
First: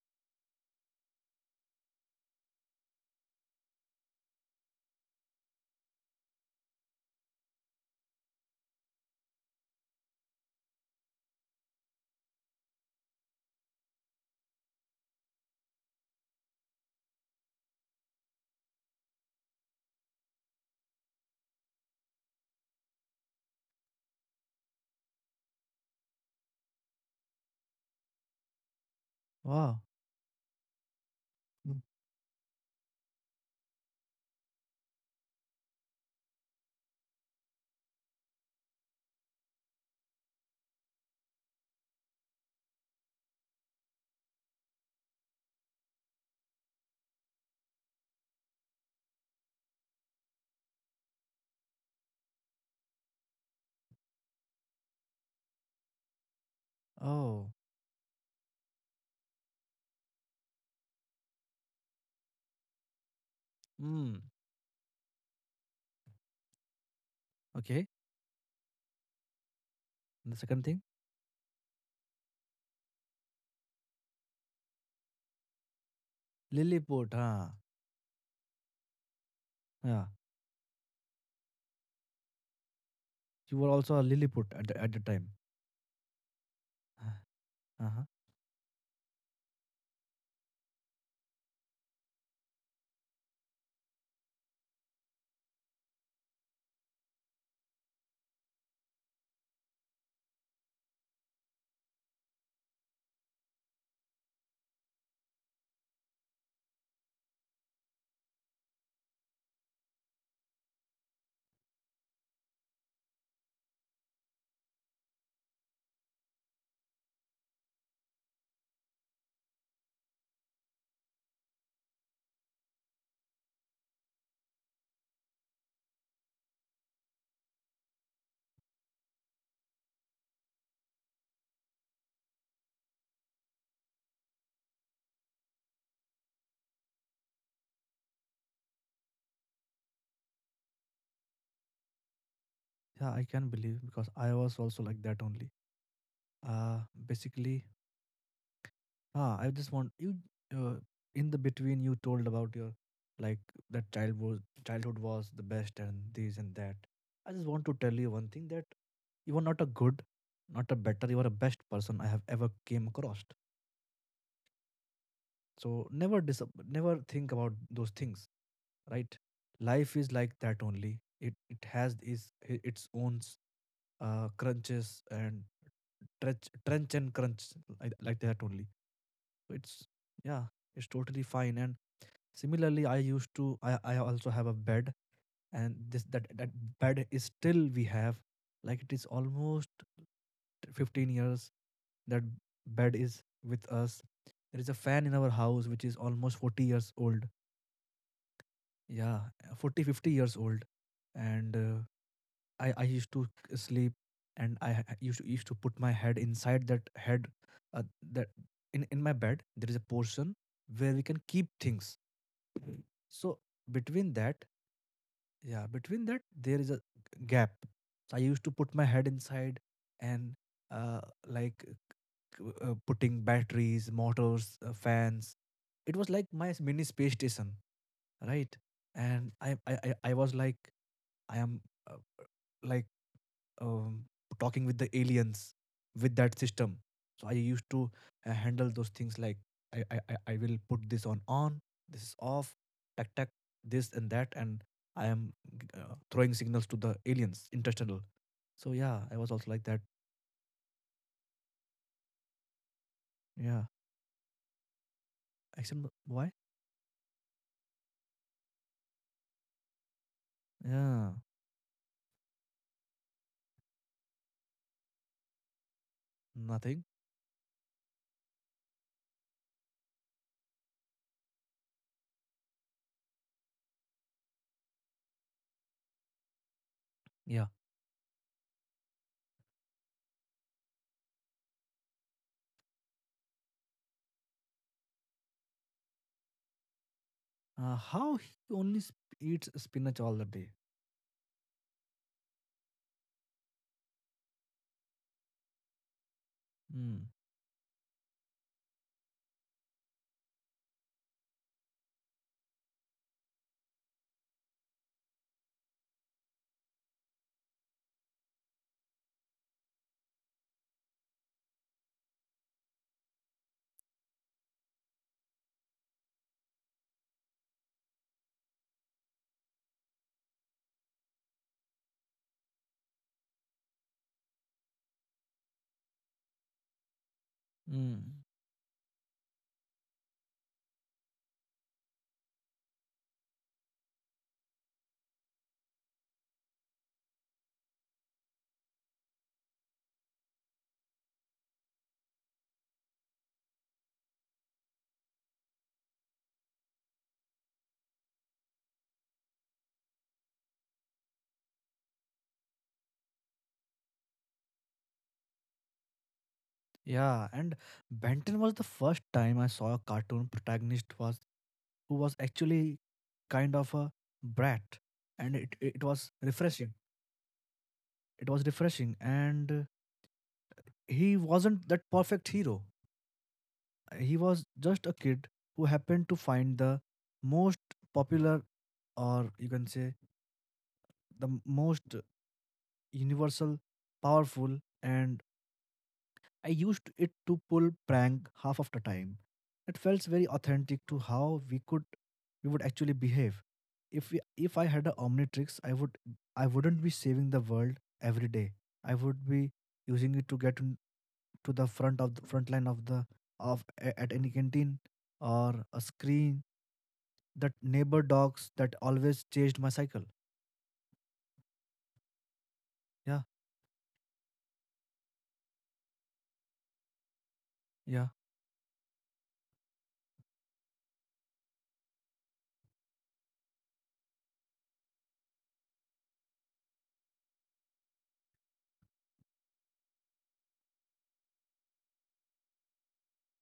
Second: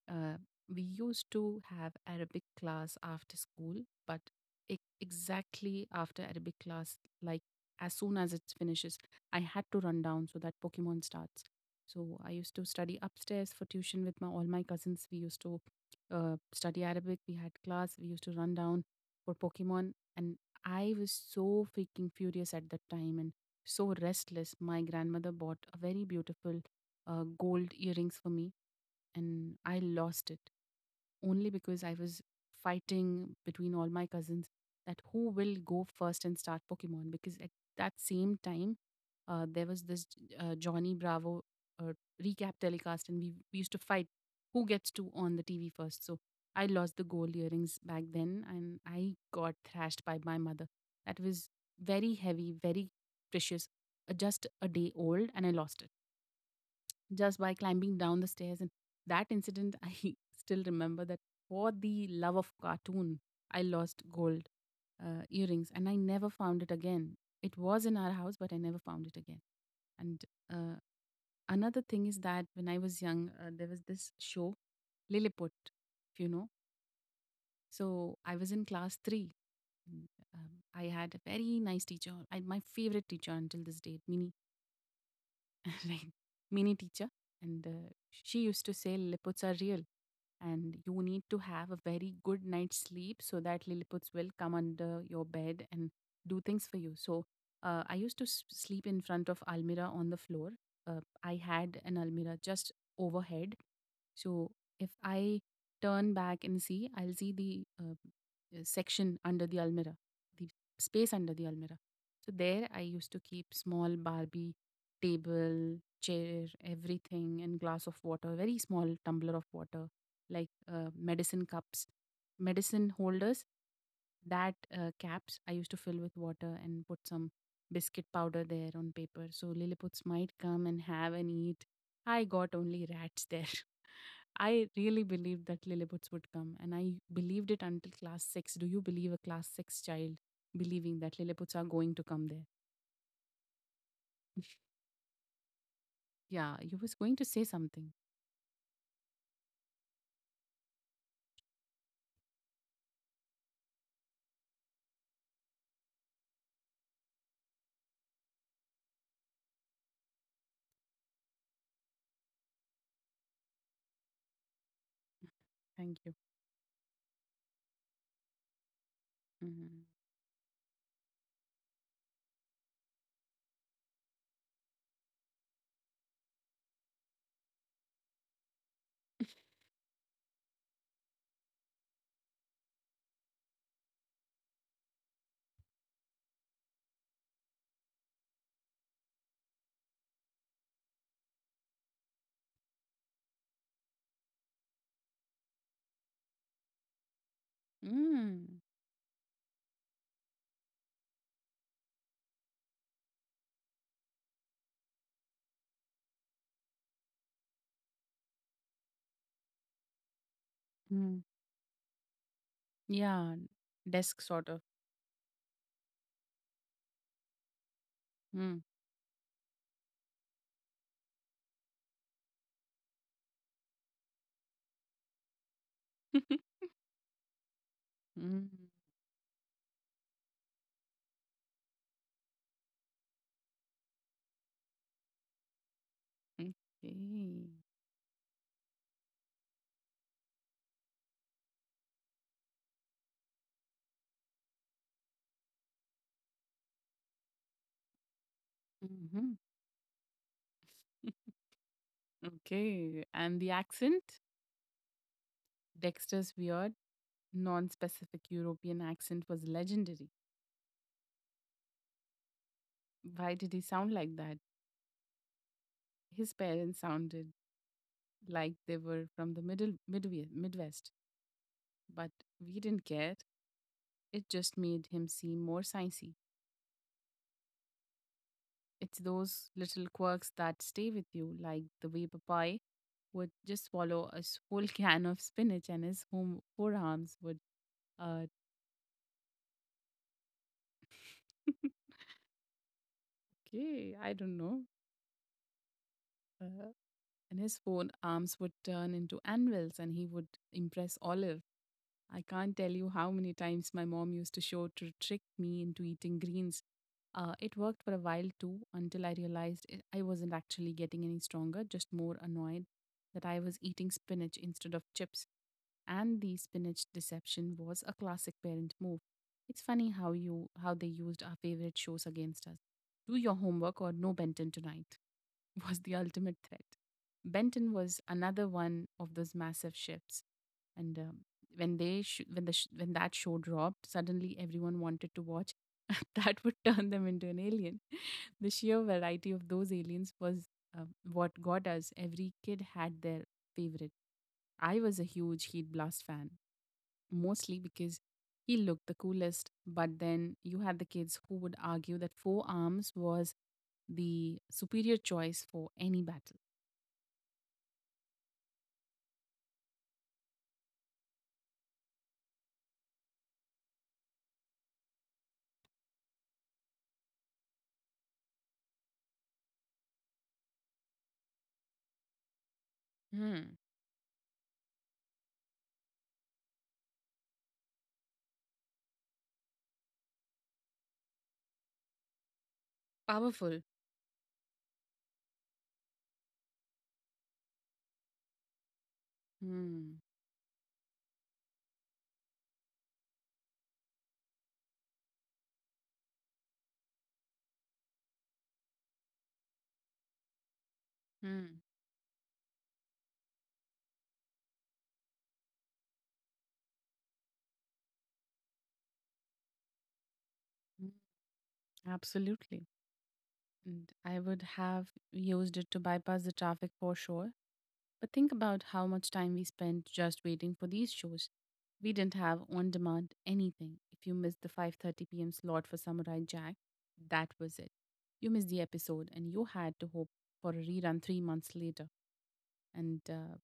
Speaker 1: Uh, we used to have Arabic class after school, but exactly after Arabic class, like as soon as it finishes, I had to run down so that Pokemon starts. So I used to study upstairs for tuition with my all my cousins. We used to study Arabic. We had class. We used to run down for Pokemon, and I was so freaking furious at that time and so restless. My grandmother bought a very beautiful gold earrings for me and I
Speaker 2: Wow.
Speaker 1: lost it only
Speaker 2: Mm.
Speaker 1: because I was fighting between all my cousins that who will go first and start Pokemon. Because at that same time, there was this Johnny Bravo uh, recap telecast, and we used to fight who gets to on the TV first. So I lost the gold earrings back then, and I got thrashed by my mother. That was very heavy, very precious, just a day old, and I lost it just
Speaker 2: Oh.
Speaker 1: by climbing down the stairs. And that incident, I still remember that for the love of cartoon, I lost
Speaker 2: Hmm.
Speaker 1: gold earrings, and I never found it again. It was
Speaker 2: Okay.
Speaker 1: in our house, but I never found it again. And
Speaker 2: And the second
Speaker 1: uh,
Speaker 2: thing,
Speaker 1: another thing is that when I was young, there was this show, Lilliput, if you know.
Speaker 2: Lilliput. Huh?
Speaker 1: So I was in class three, and,
Speaker 2: Yeah.
Speaker 1: Um, I had a very nice teacher, my favorite teacher until
Speaker 2: You
Speaker 1: this
Speaker 2: were
Speaker 1: date,
Speaker 2: also a Lilliput at the time.
Speaker 1: like mini teacher,
Speaker 2: Uh,
Speaker 1: and
Speaker 2: Uh-huh.
Speaker 1: she used to say lilliputs are real and you need to have a very good night's sleep so that lilliputs will come under your bed and do things for you. So I used to sleep in front of almira on the floor. I had an almira just overhead, so if I turn back and see, I'll see the section under the almira, the space under the almira. So there I used to keep small Barbie table, chair, everything, and glass of water, very small tumbler of water, like medicine cups, medicine holders, that caps I used to fill with water and put some biscuit powder there on paper, so Lilliputs might come and have and eat. I got only rats there. I really believed that Lilliputs would come, and I believed it until class six. Do you believe a class six child believing that Lilliputs are going to come there?
Speaker 2: Yeah, I can believe because I was also like that only.
Speaker 1: Yeah, you
Speaker 2: Uh
Speaker 1: was going to say
Speaker 2: Basically,
Speaker 1: something.
Speaker 2: I just want you uh, in the between you told about your, like, that childhood was the best and this and that. I just want to tell you one thing that you were not a good, not a better, you were a best person I have ever came across. So
Speaker 1: Thank you.
Speaker 2: never think about those things, right?
Speaker 1: Mhm.
Speaker 2: Life is like that only. It has is its own, crunches and trench and crunch, like that only. So it's yeah, it's totally fine. And similarly, I used to I also have a bed, and this that that bed is still we have. Like it is almost 15 years that bed is with us. There is a fan in our house which is almost 40 years old.
Speaker 1: Mm.
Speaker 2: Yeah, 40-50 years old. And I used to sleep. And I used to put my head inside that head, uh, that in my bed there is a portion where we
Speaker 1: Mm.
Speaker 2: can keep things.
Speaker 1: Yeah,
Speaker 2: So between
Speaker 1: desk
Speaker 2: that
Speaker 1: sort of.
Speaker 2: yeah, between that there is a gap. So I used to
Speaker 1: Mm.
Speaker 2: put my head inside. And uh, like, putting batteries, motors, fans. It was like my mini space station.
Speaker 1: Mm.
Speaker 2: Right. And I was like, I am, uh, like, um, talking with the aliens with that
Speaker 1: Okay.
Speaker 2: system. So I used to handle those things. Like, I will put this on, this is off, tack tack this and that. And I am, throwing signals to the aliens, interstellar. So yeah, I
Speaker 1: Hmm.
Speaker 2: was also like that.
Speaker 1: Okay. And the
Speaker 2: Yeah,
Speaker 1: accent?
Speaker 2: except why.
Speaker 1: Dexter's weird, non specific European accent was legendary.
Speaker 2: Yeah.
Speaker 1: Why did he sound like that? His parents
Speaker 2: Nothing.
Speaker 1: sounded like they were from the Midwest, but we didn't care. It just made him seem more sciencey.
Speaker 2: Yeah.
Speaker 1: It's those little quirks that stay with you, like the way Popeye would just swallow whole can of spinach and his home forearms would.
Speaker 2: How
Speaker 1: Uh,
Speaker 2: he only eats spinach all the day.
Speaker 1: okay, I don't know. Uh,
Speaker 2: Mm,
Speaker 1: and his forearms would turn into anvils and he would impress Olive. I can't tell you how many times my mom used to show to trick me into eating greens. It worked for a while too until I realized it, I wasn't actually getting any stronger, just more annoyed that I was eating spinach instead of chips. And the spinach deception was a classic parent move. It's funny how you how they used our favorite shows against us. Do your homework or no Benton tonight, was the ultimate threat. Benton was
Speaker 2: mm.
Speaker 1: another one of those massive shifts, and when they sh- when the sh- when that show dropped, suddenly everyone wanted to watch. That would turn them into an alien. The sheer variety of those aliens was what got us. Every kid had their favorite. I was a huge Heat Blast fan, mostly because he looked the coolest. But then you had the kids who would argue that four arms was the superior choice for any battle.
Speaker 2: Yeah, and Benton was the first time I saw a cartoon protagonist was who was actually kind of a brat, and it was refreshing. It was refreshing, and he wasn't that perfect hero. He was just a kid who happened to find the most popular, or you can say the most universal,
Speaker 1: Powerful.
Speaker 2: powerful, and I used it to pull prank half of the time. It
Speaker 1: Hmm.
Speaker 2: felt very authentic to how we could we would actually behave. If we, if I had a Omnitrix, I would I wouldn't be saving the world every day. I would be using it to get in- to
Speaker 1: Hmm.
Speaker 2: the front of the front line of the of a- at any canteen or a screen that neighbor dogs that always chased my cycle.
Speaker 1: Hmm. Absolutely.
Speaker 2: Yeah,
Speaker 1: And I would have used it to bypass the traffic for sure.
Speaker 2: yeah,
Speaker 1: But think about how much time we spent just waiting for these shows. We didn't have on demand anything. If you missed the 5:30 p.m. slot for Samurai Jack, that was it. You missed the episode and you had to hope for a rerun 3 months later. And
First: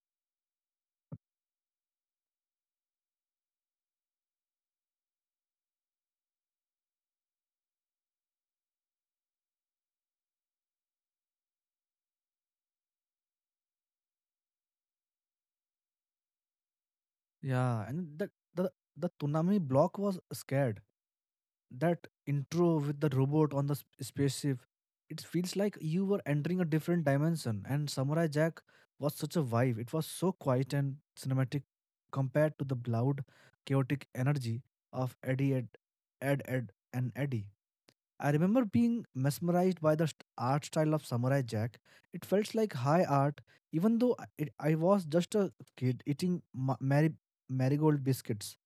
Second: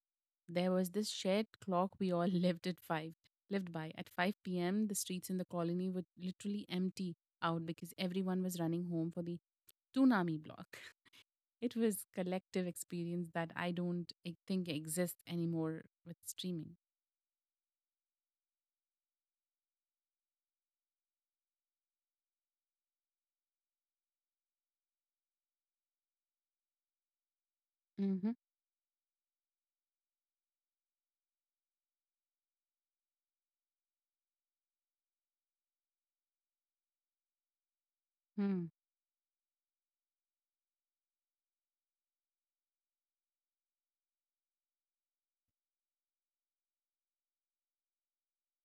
Speaker 1: There was this shared clock we all lived by. At five p.m., the streets in the colony would literally empty out because everyone was running home for the tsunami block. It was collective experience that I don't think exists anymore with streaming.
Speaker 2: yeah. And the tsunami block was scared. That intro with the robot on the spaceship, it feels like you were entering a different dimension. And Samurai
Speaker 1: Mm-hmm.
Speaker 2: Jack was such a vibe. It was so quiet and cinematic compared to the loud chaotic energy of Eddie Ed and Eddie. I remember
Speaker 1: Hmm.
Speaker 2: being mesmerized by the art style of Samurai Jack. It felt like high art, even though I was just a kid eating marigold biscuits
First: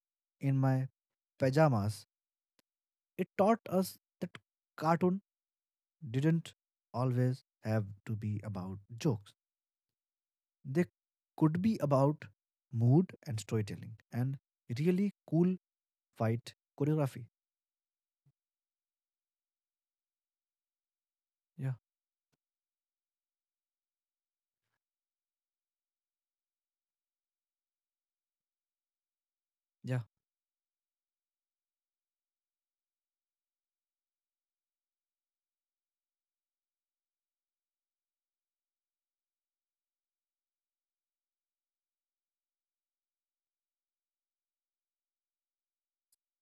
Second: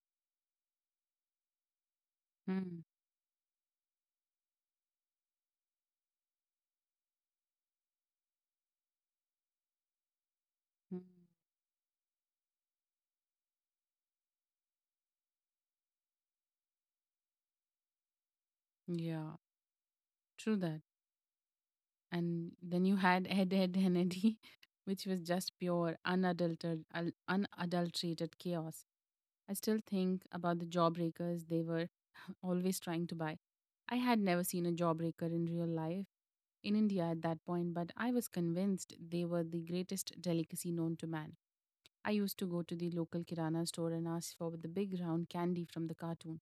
Speaker 2: in my pajamas.
Speaker 1: Hmm.
Speaker 2: It taught us that cartoon didn't always have to be about jokes. They
Speaker 1: Hmm.
Speaker 2: could be about mood and storytelling and really cool fight choreography.
Speaker 1: Yeah, true that.
Speaker 2: Yeah,
Speaker 1: And then you had Ed, Ed, and Eddie, which was just pure, unadulterated chaos. I still
Speaker 2: yeah,
Speaker 1: think about the jawbreakers. They were always trying to buy. I had never seen a jawbreaker in real life in India at that point, but I was convinced they were the greatest delicacy known to man. I used to go to the local Kirana store and ask for the big round candy from the cartoon.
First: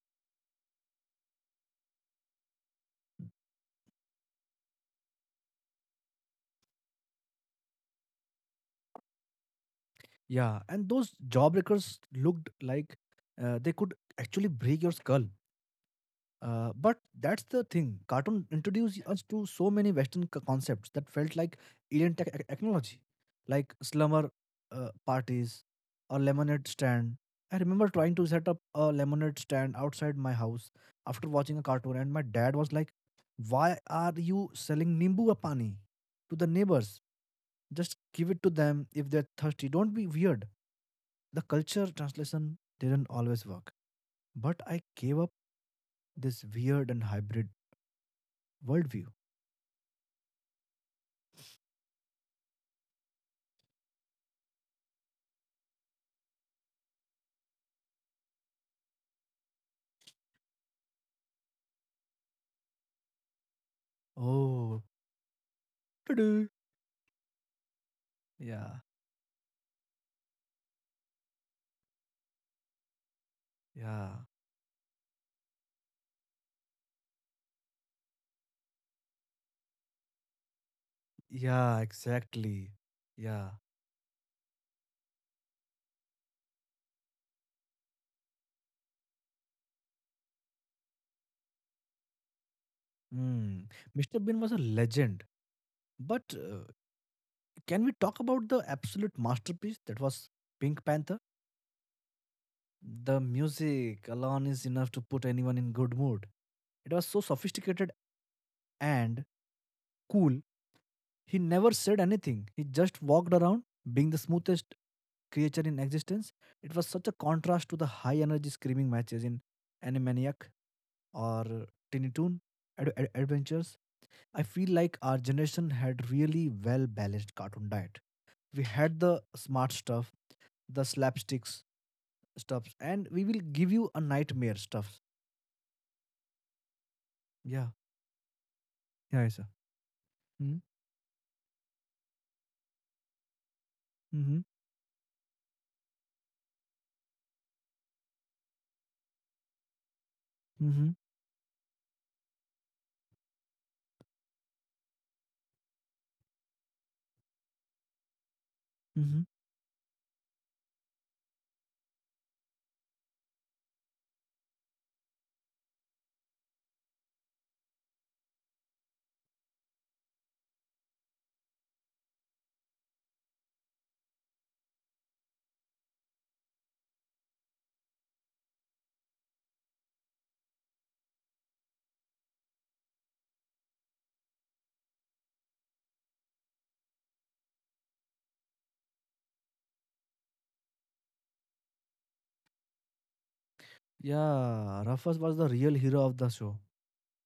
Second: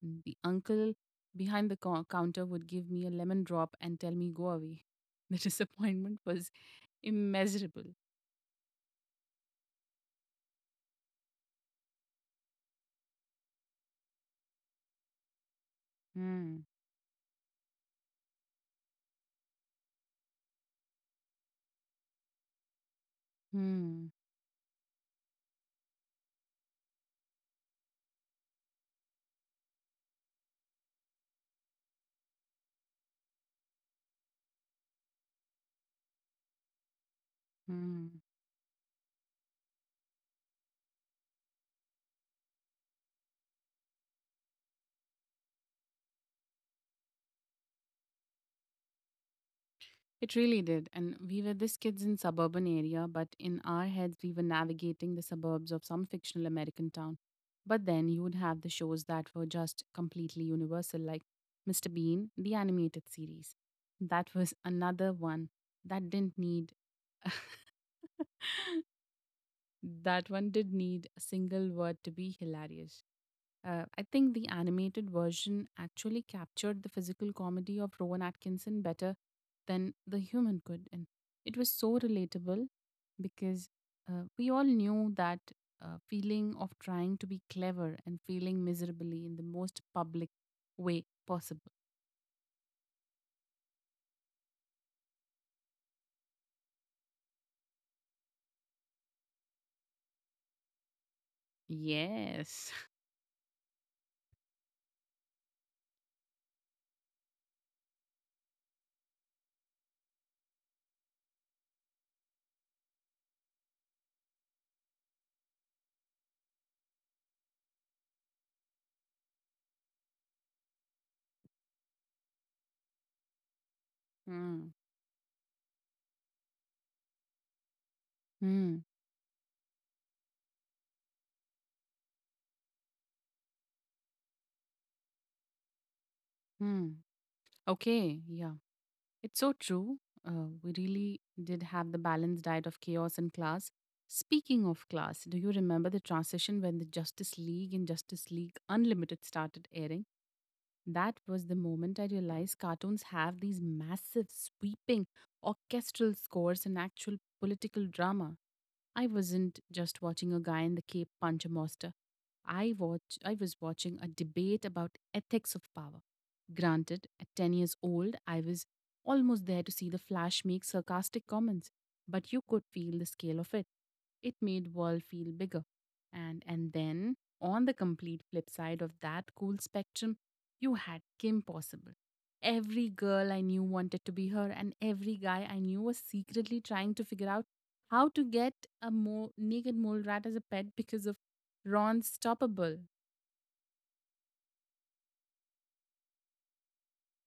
Speaker 1: The uncle behind the counter would give me a lemon drop and tell me, go away. The disappointment was immeasurable.
Speaker 2: yeah. And those jawbreakers looked like they could actually break your skull.
Speaker 1: Hmm.
Speaker 2: But that's the thing. Cartoon introduced us to so many Western concepts that felt like alien technology, like
Speaker 1: Hmm.
Speaker 2: slumber parties or lemonade stand. I remember trying to set up a lemonade stand outside my house after watching a cartoon, and my dad was like, "Why are you selling nimbu pani to the neighbors? Just
Speaker 1: Hmm.
Speaker 2: give it to them if they're thirsty. Don't be weird." The culture translation didn't always work, but I gave up this weird and hybrid worldview.
Speaker 1: It really did. And we were this kids in suburban area, but in our heads we were navigating the suburbs of some fictional American town. But then you would have the shows that were just completely universal, like Mr. Bean, the animated series. That was
Speaker 2: Oh,
Speaker 1: another one that didn't
Speaker 2: "Toodoo."
Speaker 1: need,
Speaker 2: Yeah,
Speaker 1: that one did need a single word to be hilarious. I
Speaker 2: yeah,
Speaker 1: think the animated version actually captured the physical comedy of Rowan Atkinson better than the human could. And it was
Speaker 2: yeah,
Speaker 1: so relatable
Speaker 2: exactly. Yeah.
Speaker 1: because we all knew that feeling of trying to be clever and failing miserably in the most public way possible.
Speaker 2: Hmm. Mr. Bean was a legend. But can we talk about the absolute masterpiece that was Pink Panther?
Speaker 1: Yes.
Speaker 2: The music alone is enough to put anyone in good mood. It was so sophisticated and cool. He never said anything. He just walked around being the smoothest creature in existence. It was such a contrast to the high energy screaming matches in Animaniacs or Tiny Toon Adventures. I
Speaker 1: Hmm.
Speaker 2: feel like our generation had really well balanced cartoon diet. We
Speaker 1: Hmm.
Speaker 2: had the smart stuff, the slapsticks stuffs, and we will give you a nightmare stuffs.
Speaker 1: Hmm.
Speaker 2: Yeah,
Speaker 1: Okay. Yeah.
Speaker 2: yeah, yes,
Speaker 1: It's
Speaker 2: sir.
Speaker 1: so true.
Speaker 2: Mm-hmm.
Speaker 1: We really did have the balanced diet of chaos and class. Speaking of class, do you remember the transition when the Justice League and Justice League Unlimited started airing?
Speaker 2: Mm-hmm.
Speaker 1: That was the moment I realized cartoons have these massive, sweeping orchestral scores and actual political drama. I
Speaker 2: Mm-hmm.
Speaker 1: wasn't just watching a guy in the cape punch a monster. I was watching a debate about ethics of power. Granted, at 10 years old, I was almost there to see the Flash make sarcastic comments, but you could feel the scale of it. It made world feel bigger. And then on the complete flip side of that cool spectrum, you had Kim Possible. Every girl I knew wanted to be her, and every guy I knew was secretly trying to figure out how to get naked mole rat as a pet because of Ron Stoppable.
Speaker 2: Yeah, Rufus was the real hero of the show.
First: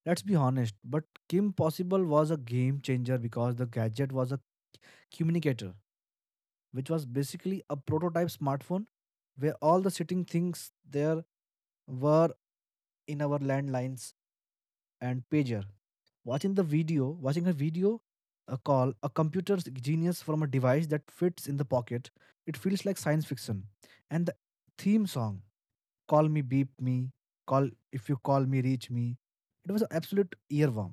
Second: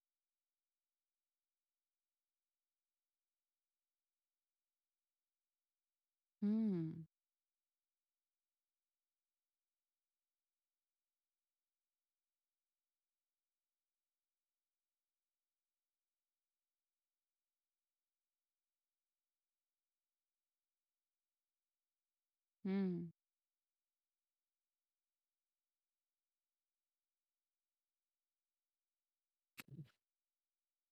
Speaker 2: Let's be honest, but Kim Possible was a game changer because the gadget was a communicator, which was
Speaker 1: Hmm.
Speaker 2: basically a prototype smartphone where all the sitting things there were in our landlines and pager. Watching the video, watching a video, a call, a computer's genius from a device that fits in the pocket, it feels like
Speaker 1: Hmm.
Speaker 2: science fiction. And the theme song, Call Me, Beep Me, Call If You Call Me, Reach Me, it was an absolute earworm.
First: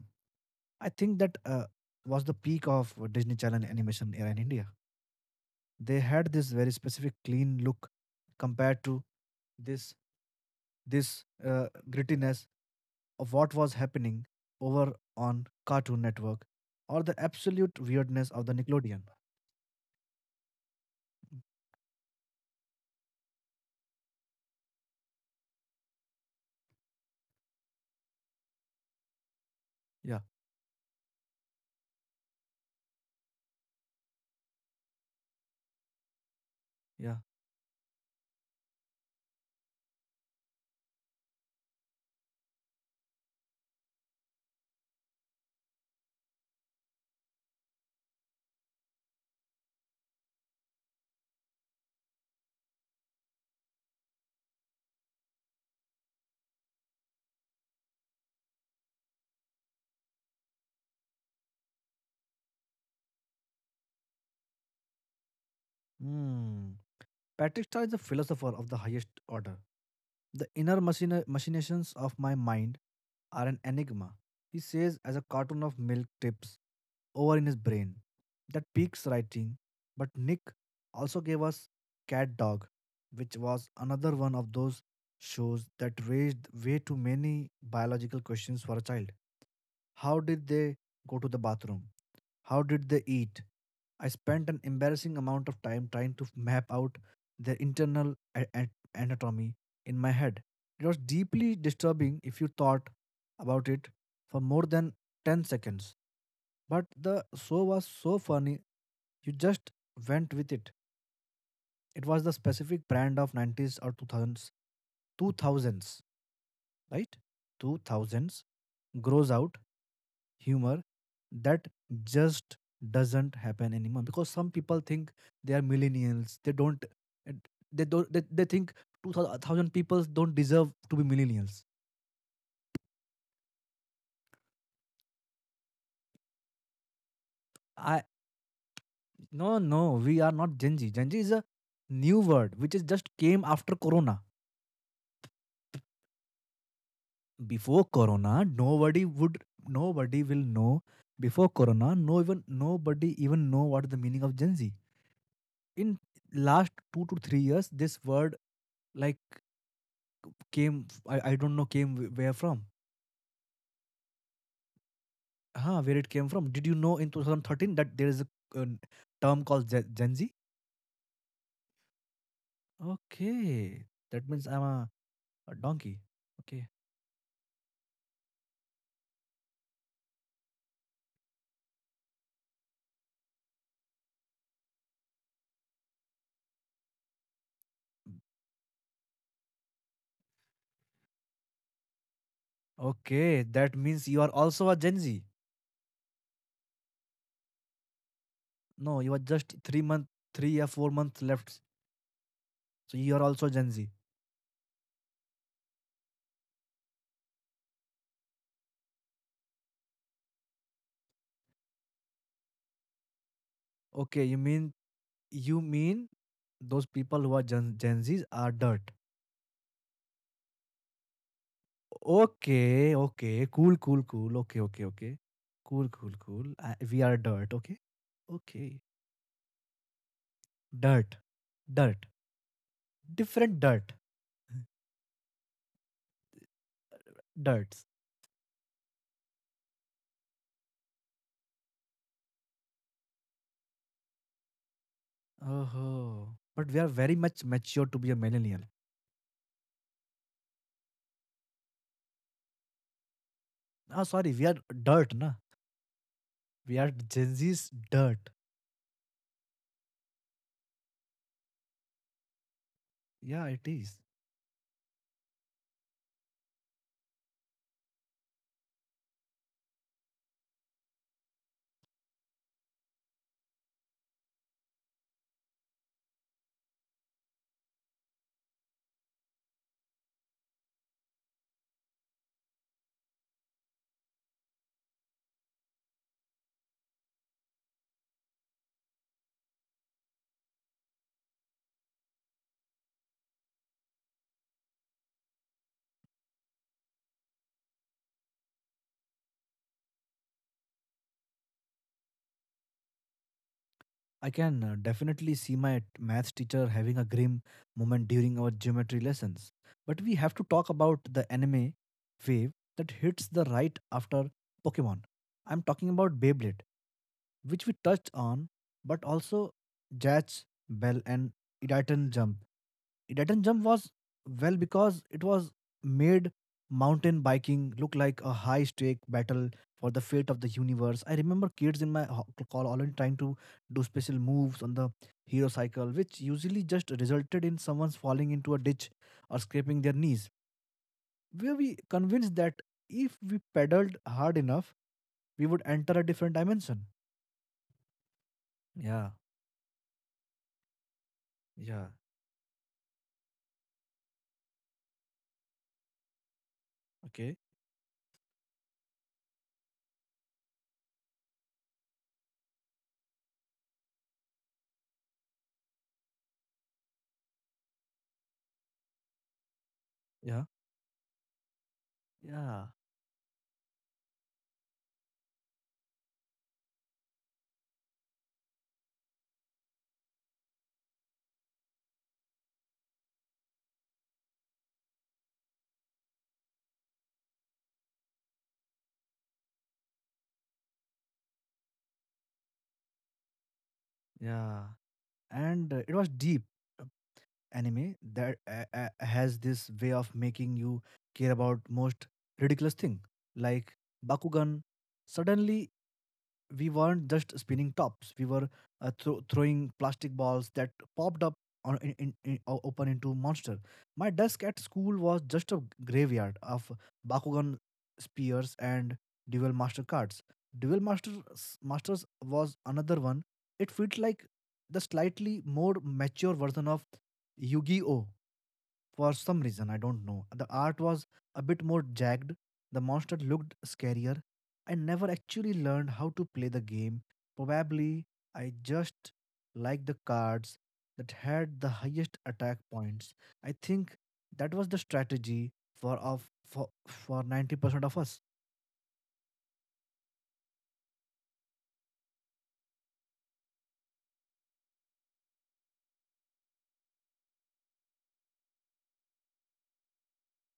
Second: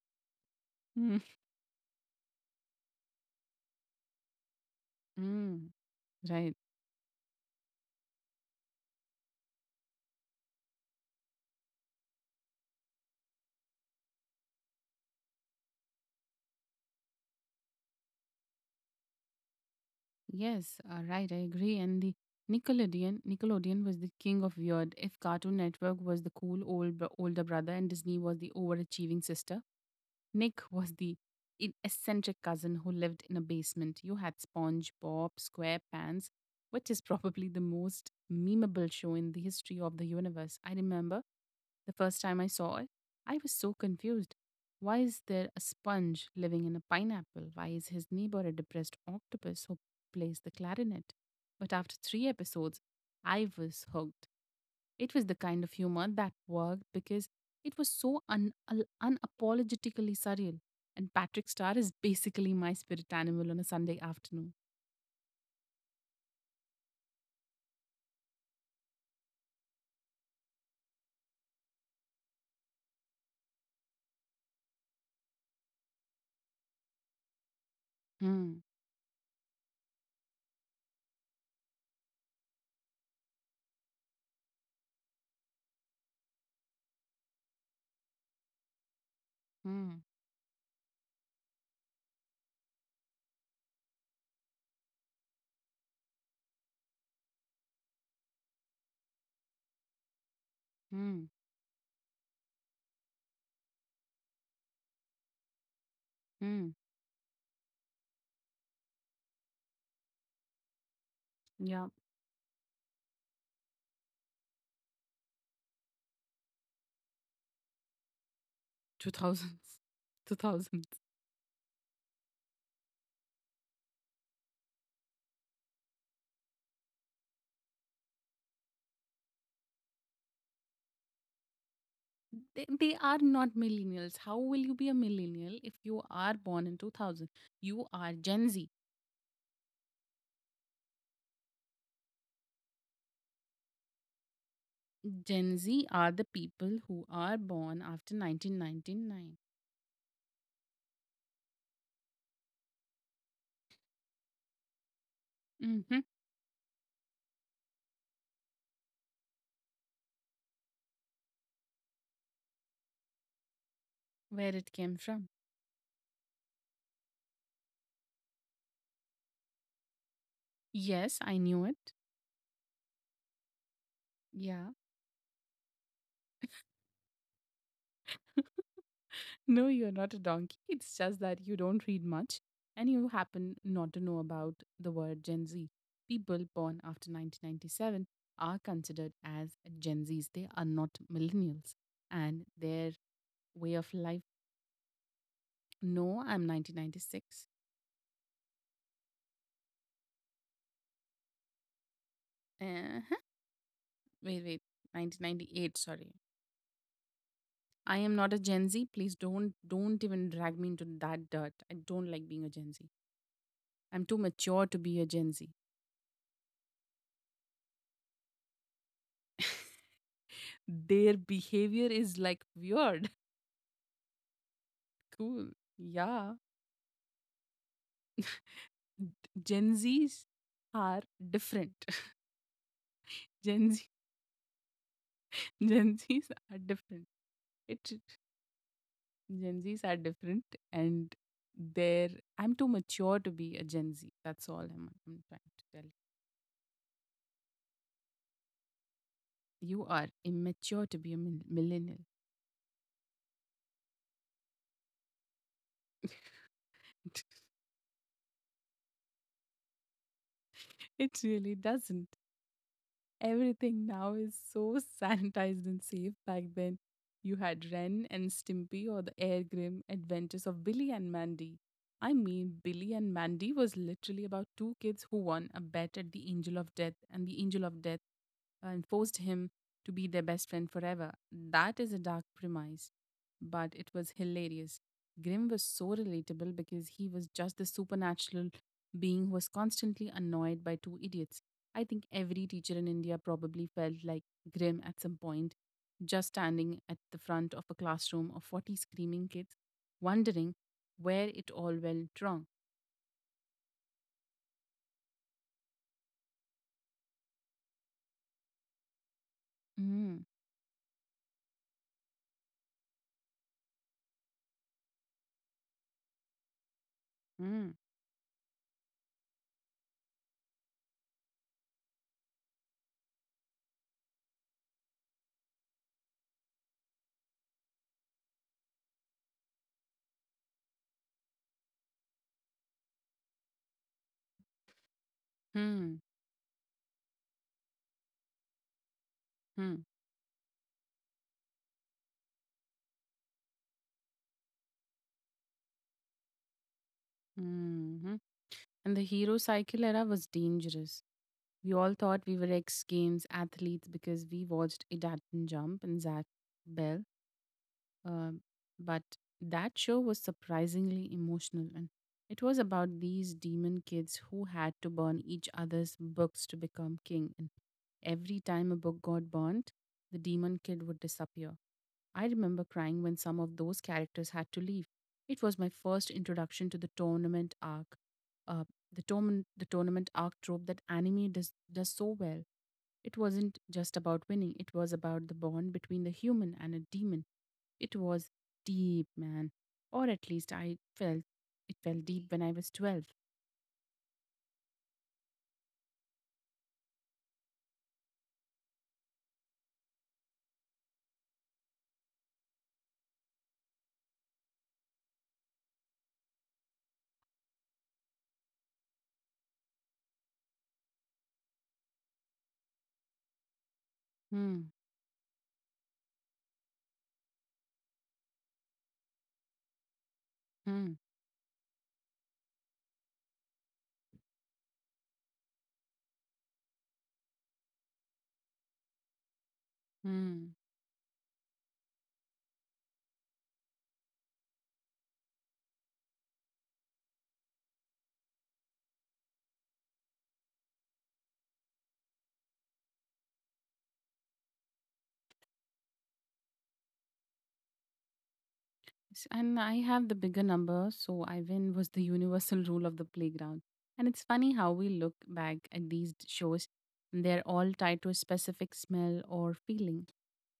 Speaker 2: I
Speaker 1: Hmm.
Speaker 2: think that was the peak of Disney Channel animation era in India.
Speaker 1: Mm,
Speaker 2: They had this
Speaker 1: right.
Speaker 2: very specific clean look compared to this this grittiness of what was happening over on Cartoon Network or the absolute weirdness of the Nickelodeon.
Speaker 1: Yes, right. I agree. And the Nickelodeon was the king of weird. If Cartoon Network was the cool older brother and Disney was the overachieving sister,
Speaker 2: Yeah,
Speaker 1: Nick was the eccentric cousin who lived in a basement. You had SpongeBob SquarePants, which is
Speaker 2: yeah.
Speaker 1: probably the most memeable show in the history of the universe. I remember the first time I saw it, I was so confused. Why is there a sponge living in a pineapple? Why is his neighbor a depressed octopus who plays the clarinet? But after three episodes, I was hooked. It was the kind of humor that worked because it was so unapologetically surreal. And Patrick Starr is basically my spirit animal on a Sunday afternoon.
Speaker 2: Hmm. Patrick Star is a philosopher of the highest order. The inner machinations of my mind are an enigma, he says as a cartoon of milk tips over in his brain.
Speaker 1: Hmm,
Speaker 2: That peaks writing. But Nick also gave us Cat Dog, which was another one of those shows that raised way too many biological questions for a child.
Speaker 1: hmm,
Speaker 2: How did they go to the bathroom? How did they eat? I spent an embarrassing amount of time trying to map out their internal anatomy in my head. It was
Speaker 1: hmm,
Speaker 2: deeply disturbing if you thought about it for more than 10 seconds.
Speaker 1: hmm.
Speaker 2: But the show was so funny, you just went with it.
Speaker 1: Yeah,
Speaker 2: It was the specific brand of 90s or 2000s, right? 2000s grows out
Speaker 1: 2000s.
Speaker 2: humor
Speaker 1: 2000s.
Speaker 2: that just doesn't happen anymore because some people think they are millennials. They don't, and they don't, they think 2000 people don't deserve to be millennials.
Speaker 1: They are not millennials. How will you be a millennial if you are born in 2000? You
Speaker 2: I,
Speaker 1: are Gen Z.
Speaker 2: no, no, we are not Gen Z. Gen Z is a new word which is just came after Corona.
Speaker 1: Gen Z are the people who are born
Speaker 2: Before
Speaker 1: after
Speaker 2: Corona, nobody
Speaker 1: 1999.
Speaker 2: would, nobody will know. Before Corona, no even nobody even know what the meaning of Gen Z.
Speaker 1: Mm-hmm.
Speaker 2: In last 2 to 3 years, this word like came. I don't know came where from.
Speaker 1: Where it came from.
Speaker 2: Huh, where it came from? Did you know in 2013 that there is a term called Gen Z?
Speaker 1: Yes, I knew it.
Speaker 2: Okay, that means
Speaker 1: Yeah.
Speaker 2: a donkey. Okay,
Speaker 1: No, you're not a donkey. It's just that you don't read much and you happen not to know about the word Gen Z. People born after 1997 are considered as Gen Zs. They are not millennials. And their
Speaker 2: okay,
Speaker 1: way
Speaker 2: that
Speaker 1: of
Speaker 2: means
Speaker 1: life.
Speaker 2: you are also a Gen Z.
Speaker 1: No, I'm 1996.
Speaker 2: No, you are just 3 or 4 months left. So you
Speaker 1: Uh-huh.
Speaker 2: are also Gen Z.
Speaker 1: Wait, wait. 1998, sorry. I am not a Gen Z. Please don't even drag me into that dirt. I don't like being a Gen Z. I'm too
Speaker 2: Okay, you
Speaker 1: mature
Speaker 2: mean
Speaker 1: to be a Gen Z.
Speaker 2: you mean those people who are Gen Zs are dirt.
Speaker 1: Their behavior is like
Speaker 2: Okay,
Speaker 1: weird.
Speaker 2: okay, cool, cool, cool. Okay, okay, okay,
Speaker 1: Cool.
Speaker 2: cool, cool,
Speaker 1: Yeah.
Speaker 2: cool. We are dirt. Okay, okay,
Speaker 1: Gen Zs are
Speaker 2: dirt,
Speaker 1: different.
Speaker 2: dirt, different
Speaker 1: Gen Z
Speaker 2: dirt,
Speaker 1: Gen Zs are different.
Speaker 2: dirts.
Speaker 1: It Gen Zs are different and they're I'm too mature to be a Gen Z. That's all I'm trying to tell.
Speaker 2: Oh, but we are very much mature to be a millennial.
Speaker 1: You are immature to be a millennial.
Speaker 2: Ah, sorry, we are dirt, na. We are Gen Zs dirt.
Speaker 1: It really doesn't.
Speaker 2: Yeah, it
Speaker 1: Everything
Speaker 2: is.
Speaker 1: now is so sanitized and safe. Back then, you had Ren and Stimpy or the Air Grim Adventures of Billy and Mandy. I mean, Billy and Mandy was literally about two kids who won a bet at the Angel of Death, and the Angel of Death and forced him to be their best friend forever. That is a dark premise, but it was hilarious. Grimm was so relatable because he was just the supernatural being who was constantly annoyed by two idiots. I think every teacher in India probably felt like grim at some point, just standing at the front of a classroom of 40 screaming kids, wondering where it all went wrong.
Speaker 2: I can definitely see my maths teacher having a grim moment during our geometry lessons. But we
Speaker 1: Mm,
Speaker 2: have to talk about the anime wave that hits the right after Pokemon. I'm talking about Beyblade, which
Speaker 1: mm,
Speaker 2: we touched on, but also Jazz, Bell, and Idaten Jump. Titan Jump was well because it was made mountain biking look like a high stake battle for the fate of the universe. I remember kids in my call already trying to do special moves on the hero cycle,
Speaker 1: mm,
Speaker 2: which usually just resulted in someone falling into a ditch or
Speaker 1: mm,
Speaker 2: scraping their knees. Were we convinced that if we pedaled hard enough, we would enter a different dimension?
Speaker 1: mhm. And the
Speaker 2: Yeah,
Speaker 1: hero cycle era was dangerous. We
Speaker 2: yeah,
Speaker 1: all thought we were ex Games athletes because we watched Edaton jump and Zach Bell.
Speaker 2: okay,
Speaker 1: Um, but that show was surprisingly emotional, and it was about these demon kids who had to burn each other's books to become king. And every time a book got burnt, the
Speaker 2: yeah,
Speaker 1: demon kid would disappear. I remember
Speaker 2: yeah,
Speaker 1: crying when some of those characters had to leave. It was my first introduction to the tournament arc. Uh, the tournament arc trope that anime does so well. It wasn't just about winning; it was about the bond between the human and a demon. It was deep, man. Or at least I felt it felt deep when I was 12.
Speaker 2: yeah. And it was deep anime that has this way of making you care about most ridiculous thing like bakugan. Suddenly we weren't just spinning tops, we were throwing plastic balls that popped up on, in, o- open into monster. My desk at
Speaker 1: Hmm,
Speaker 2: school was just a graveyard of bakugan spears and dual master cards. Dual
Speaker 1: hmm,
Speaker 2: masters was another one. It felt like the slightly more mature version of yu-gi-oh for some reason. I don't know, the
Speaker 1: hmm.
Speaker 2: art was a bit more jagged, the monster looked scarier. I never actually learned how to play the game. Probably I just liked the cards that had the highest attack points. I think that was the strategy for 90% of us.
Speaker 1: And I have the bigger number, so I win was the universal rule of the playground. And it's funny how we look back at these shows, and they're all tied to a specific smell or feeling.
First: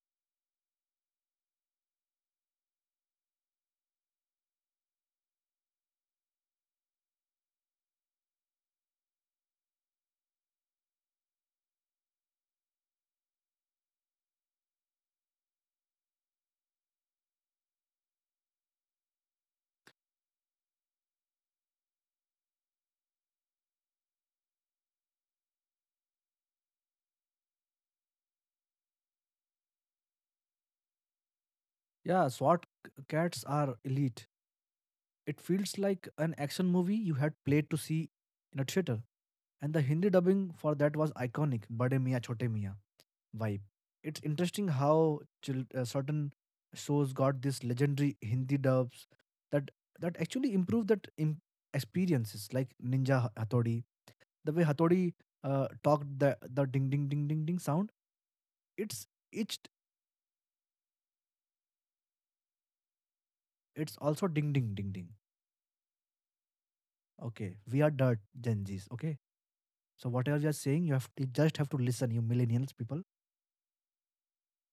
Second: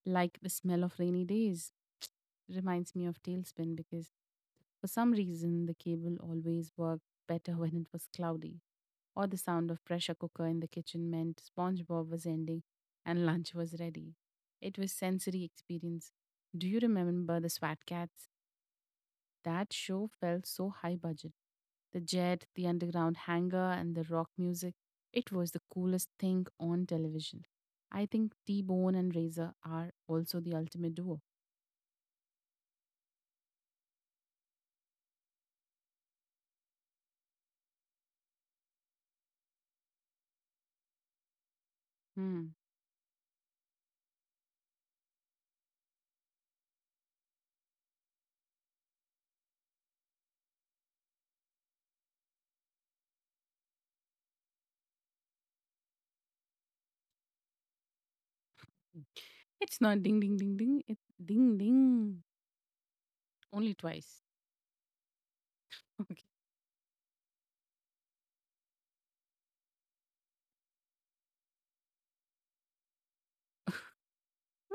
Speaker 1: Like the smell of rainy days reminds me of Tailspin because for some reason, the cable always worked better when it was cloudy, or the sound of pressure cooker in the kitchen meant SpongeBob was ending and lunch was ready. It was sensory experience. Do you remember the SWAT cats? That show felt so high budget. The jet, the underground hangar, and the rock music. It was the coolest thing on television. I think T Bone and Razor are also the ultimate duo.
Speaker 2: Yeah, SWAT cats are elite. It feels like an action movie you had played to see in a theater. And the Hindi dubbing for that was iconic, Bade Miya Chote
Speaker 1: Hmm.
Speaker 2: Miya vibe. It's interesting how certain shows got this legendary Hindi dubs that actually improve that experiences, like Ninja Hathodi. The way Hathodi talked, the ding ding ding ding ding sound, it's itched.
Speaker 1: It's not ding ding ding ding, it's ding ding. Only
Speaker 2: It's
Speaker 1: twice.
Speaker 2: also ding ding ding ding.
Speaker 1: Okay.
Speaker 2: Okay, we are dirt Gen Zs. Okay, so whatever you are saying, you have you just have to listen, you millennials people.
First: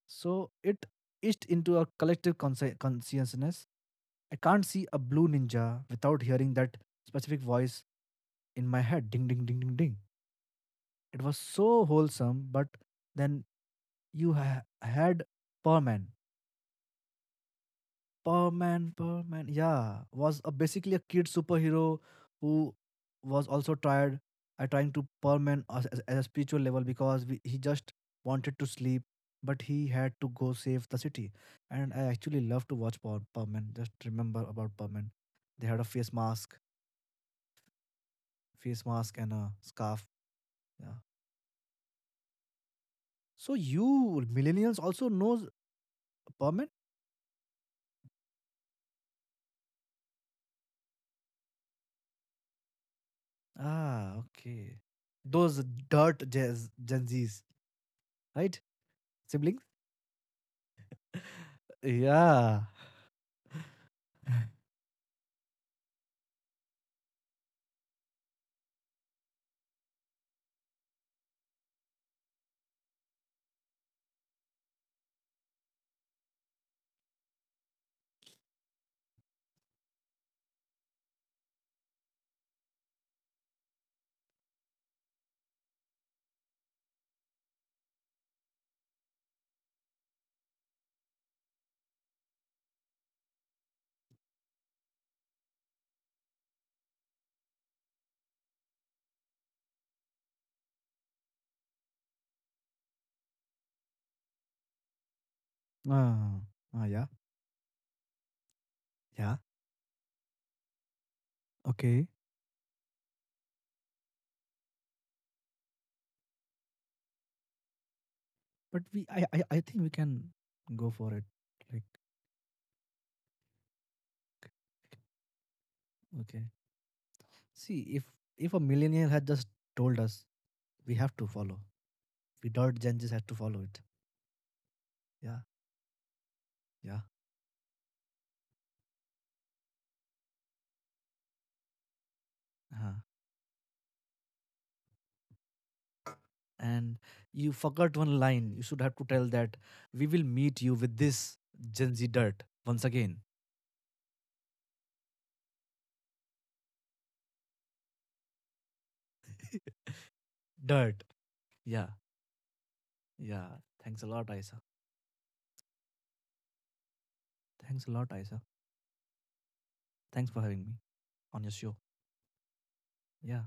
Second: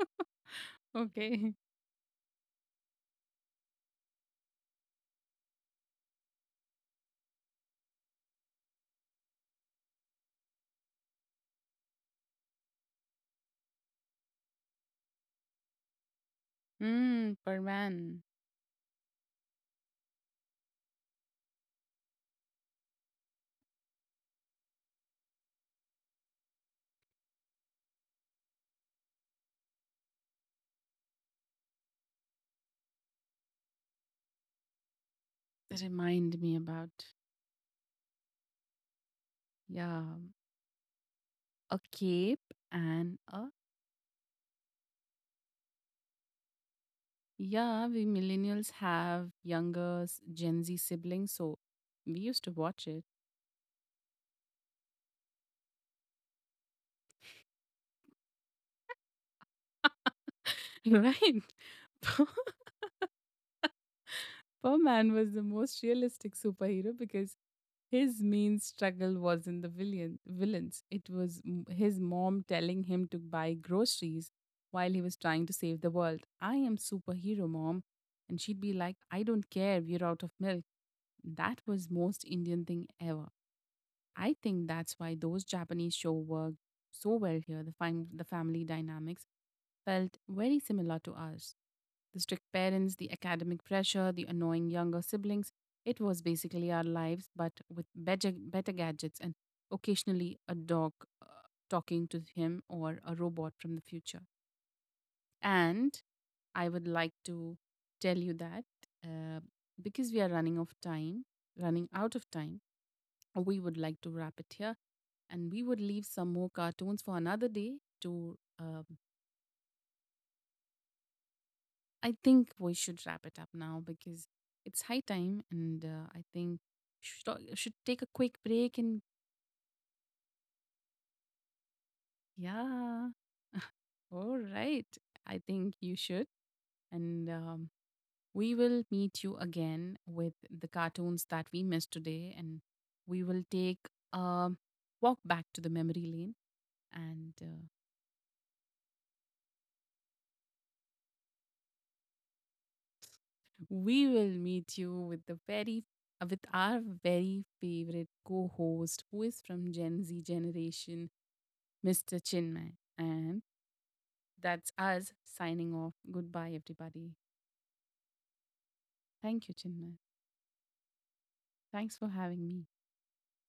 Speaker 2: So it itched
Speaker 1: Okay.
Speaker 2: into a collective consciousness. I can't see a blue ninja without hearing that specific voice in my head, ding, ding, ding, ding, ding. It was so wholesome, but then you had Perman.
Speaker 1: Mm, per man.
Speaker 2: Perman, Perman, yeah, was a basically a kid superhero who was also tried I trying to Perman as a spiritual level because we, he just wanted to sleep, but he had to go save the city. And I actually love to watch Perman. Just remember about Perman. They had a face
Speaker 1: Remind
Speaker 2: mask.
Speaker 1: me about
Speaker 2: Face mask and a
Speaker 1: yeah,
Speaker 2: scarf. Yeah.
Speaker 1: a cape and a
Speaker 2: So you millennials also knows permit?
Speaker 1: yeah. We millennials have younger Gen Z siblings, so we used to watch it.
Speaker 2: Ah, okay. Those dirt jazz, Gen Zs, right? Siblings?
Speaker 1: Right.
Speaker 2: Yeah.
Speaker 1: Perman was the most realistic superhero because his main struggle wasn't villains. It was his mom telling him to buy groceries while he was trying to save the world. I am superhero, mom. And she'd be like, I don't care, we're out of milk. That was most Indian thing ever. I think that's why those Japanese show worked so well here. The family dynamics felt very similar to ours. The strict parents, the academic pressure, the annoying younger siblings. It was basically our lives, but with better gadgets and occasionally a dog uh, talking to him or a robot from the future. And
Speaker 2: Ah,
Speaker 1: I would
Speaker 2: yeah.
Speaker 1: like to tell you that
Speaker 2: Yeah.
Speaker 1: uh, because we are running
Speaker 2: Okay.
Speaker 1: out of time, we would like to wrap it here and we would leave some more cartoons for another day to
Speaker 2: But we, I think we can go for it. Like,
Speaker 1: I think we should wrap it up now because it's high time, and I
Speaker 2: okay.
Speaker 1: think should should
Speaker 2: See,
Speaker 1: take a quick
Speaker 2: if a
Speaker 1: break. And
Speaker 2: millennial had just told us we have to follow, we dirt Gen
Speaker 1: yeah,
Speaker 2: Zs had to follow it.
Speaker 1: all right.
Speaker 2: Yeah.
Speaker 1: I think you should,
Speaker 2: Yeah.
Speaker 1: and we will meet you again with the cartoons that we missed today, and
Speaker 2: uh
Speaker 1: we will take a walk back to the memory lane,
Speaker 2: and
Speaker 1: and
Speaker 2: you forgot one line, you should have to tell that we will meet you with this gen z dirt once again.
Speaker 1: we will meet you with the very with our very favorite co-host who is from Gen Z
Speaker 2: Dirt.
Speaker 1: generation
Speaker 2: Yeah.
Speaker 1: Mr. Chinmay. And
Speaker 2: Yeah, thanks a lot isa.
Speaker 1: that's us signing off. Goodbye, everybody.
Speaker 2: Thanks a lot isa.
Speaker 1: Thank you, Chinmay.
Speaker 2: Thanks for having me on your show.
Speaker 1: Thanks for having me.
Speaker 2: Yeah.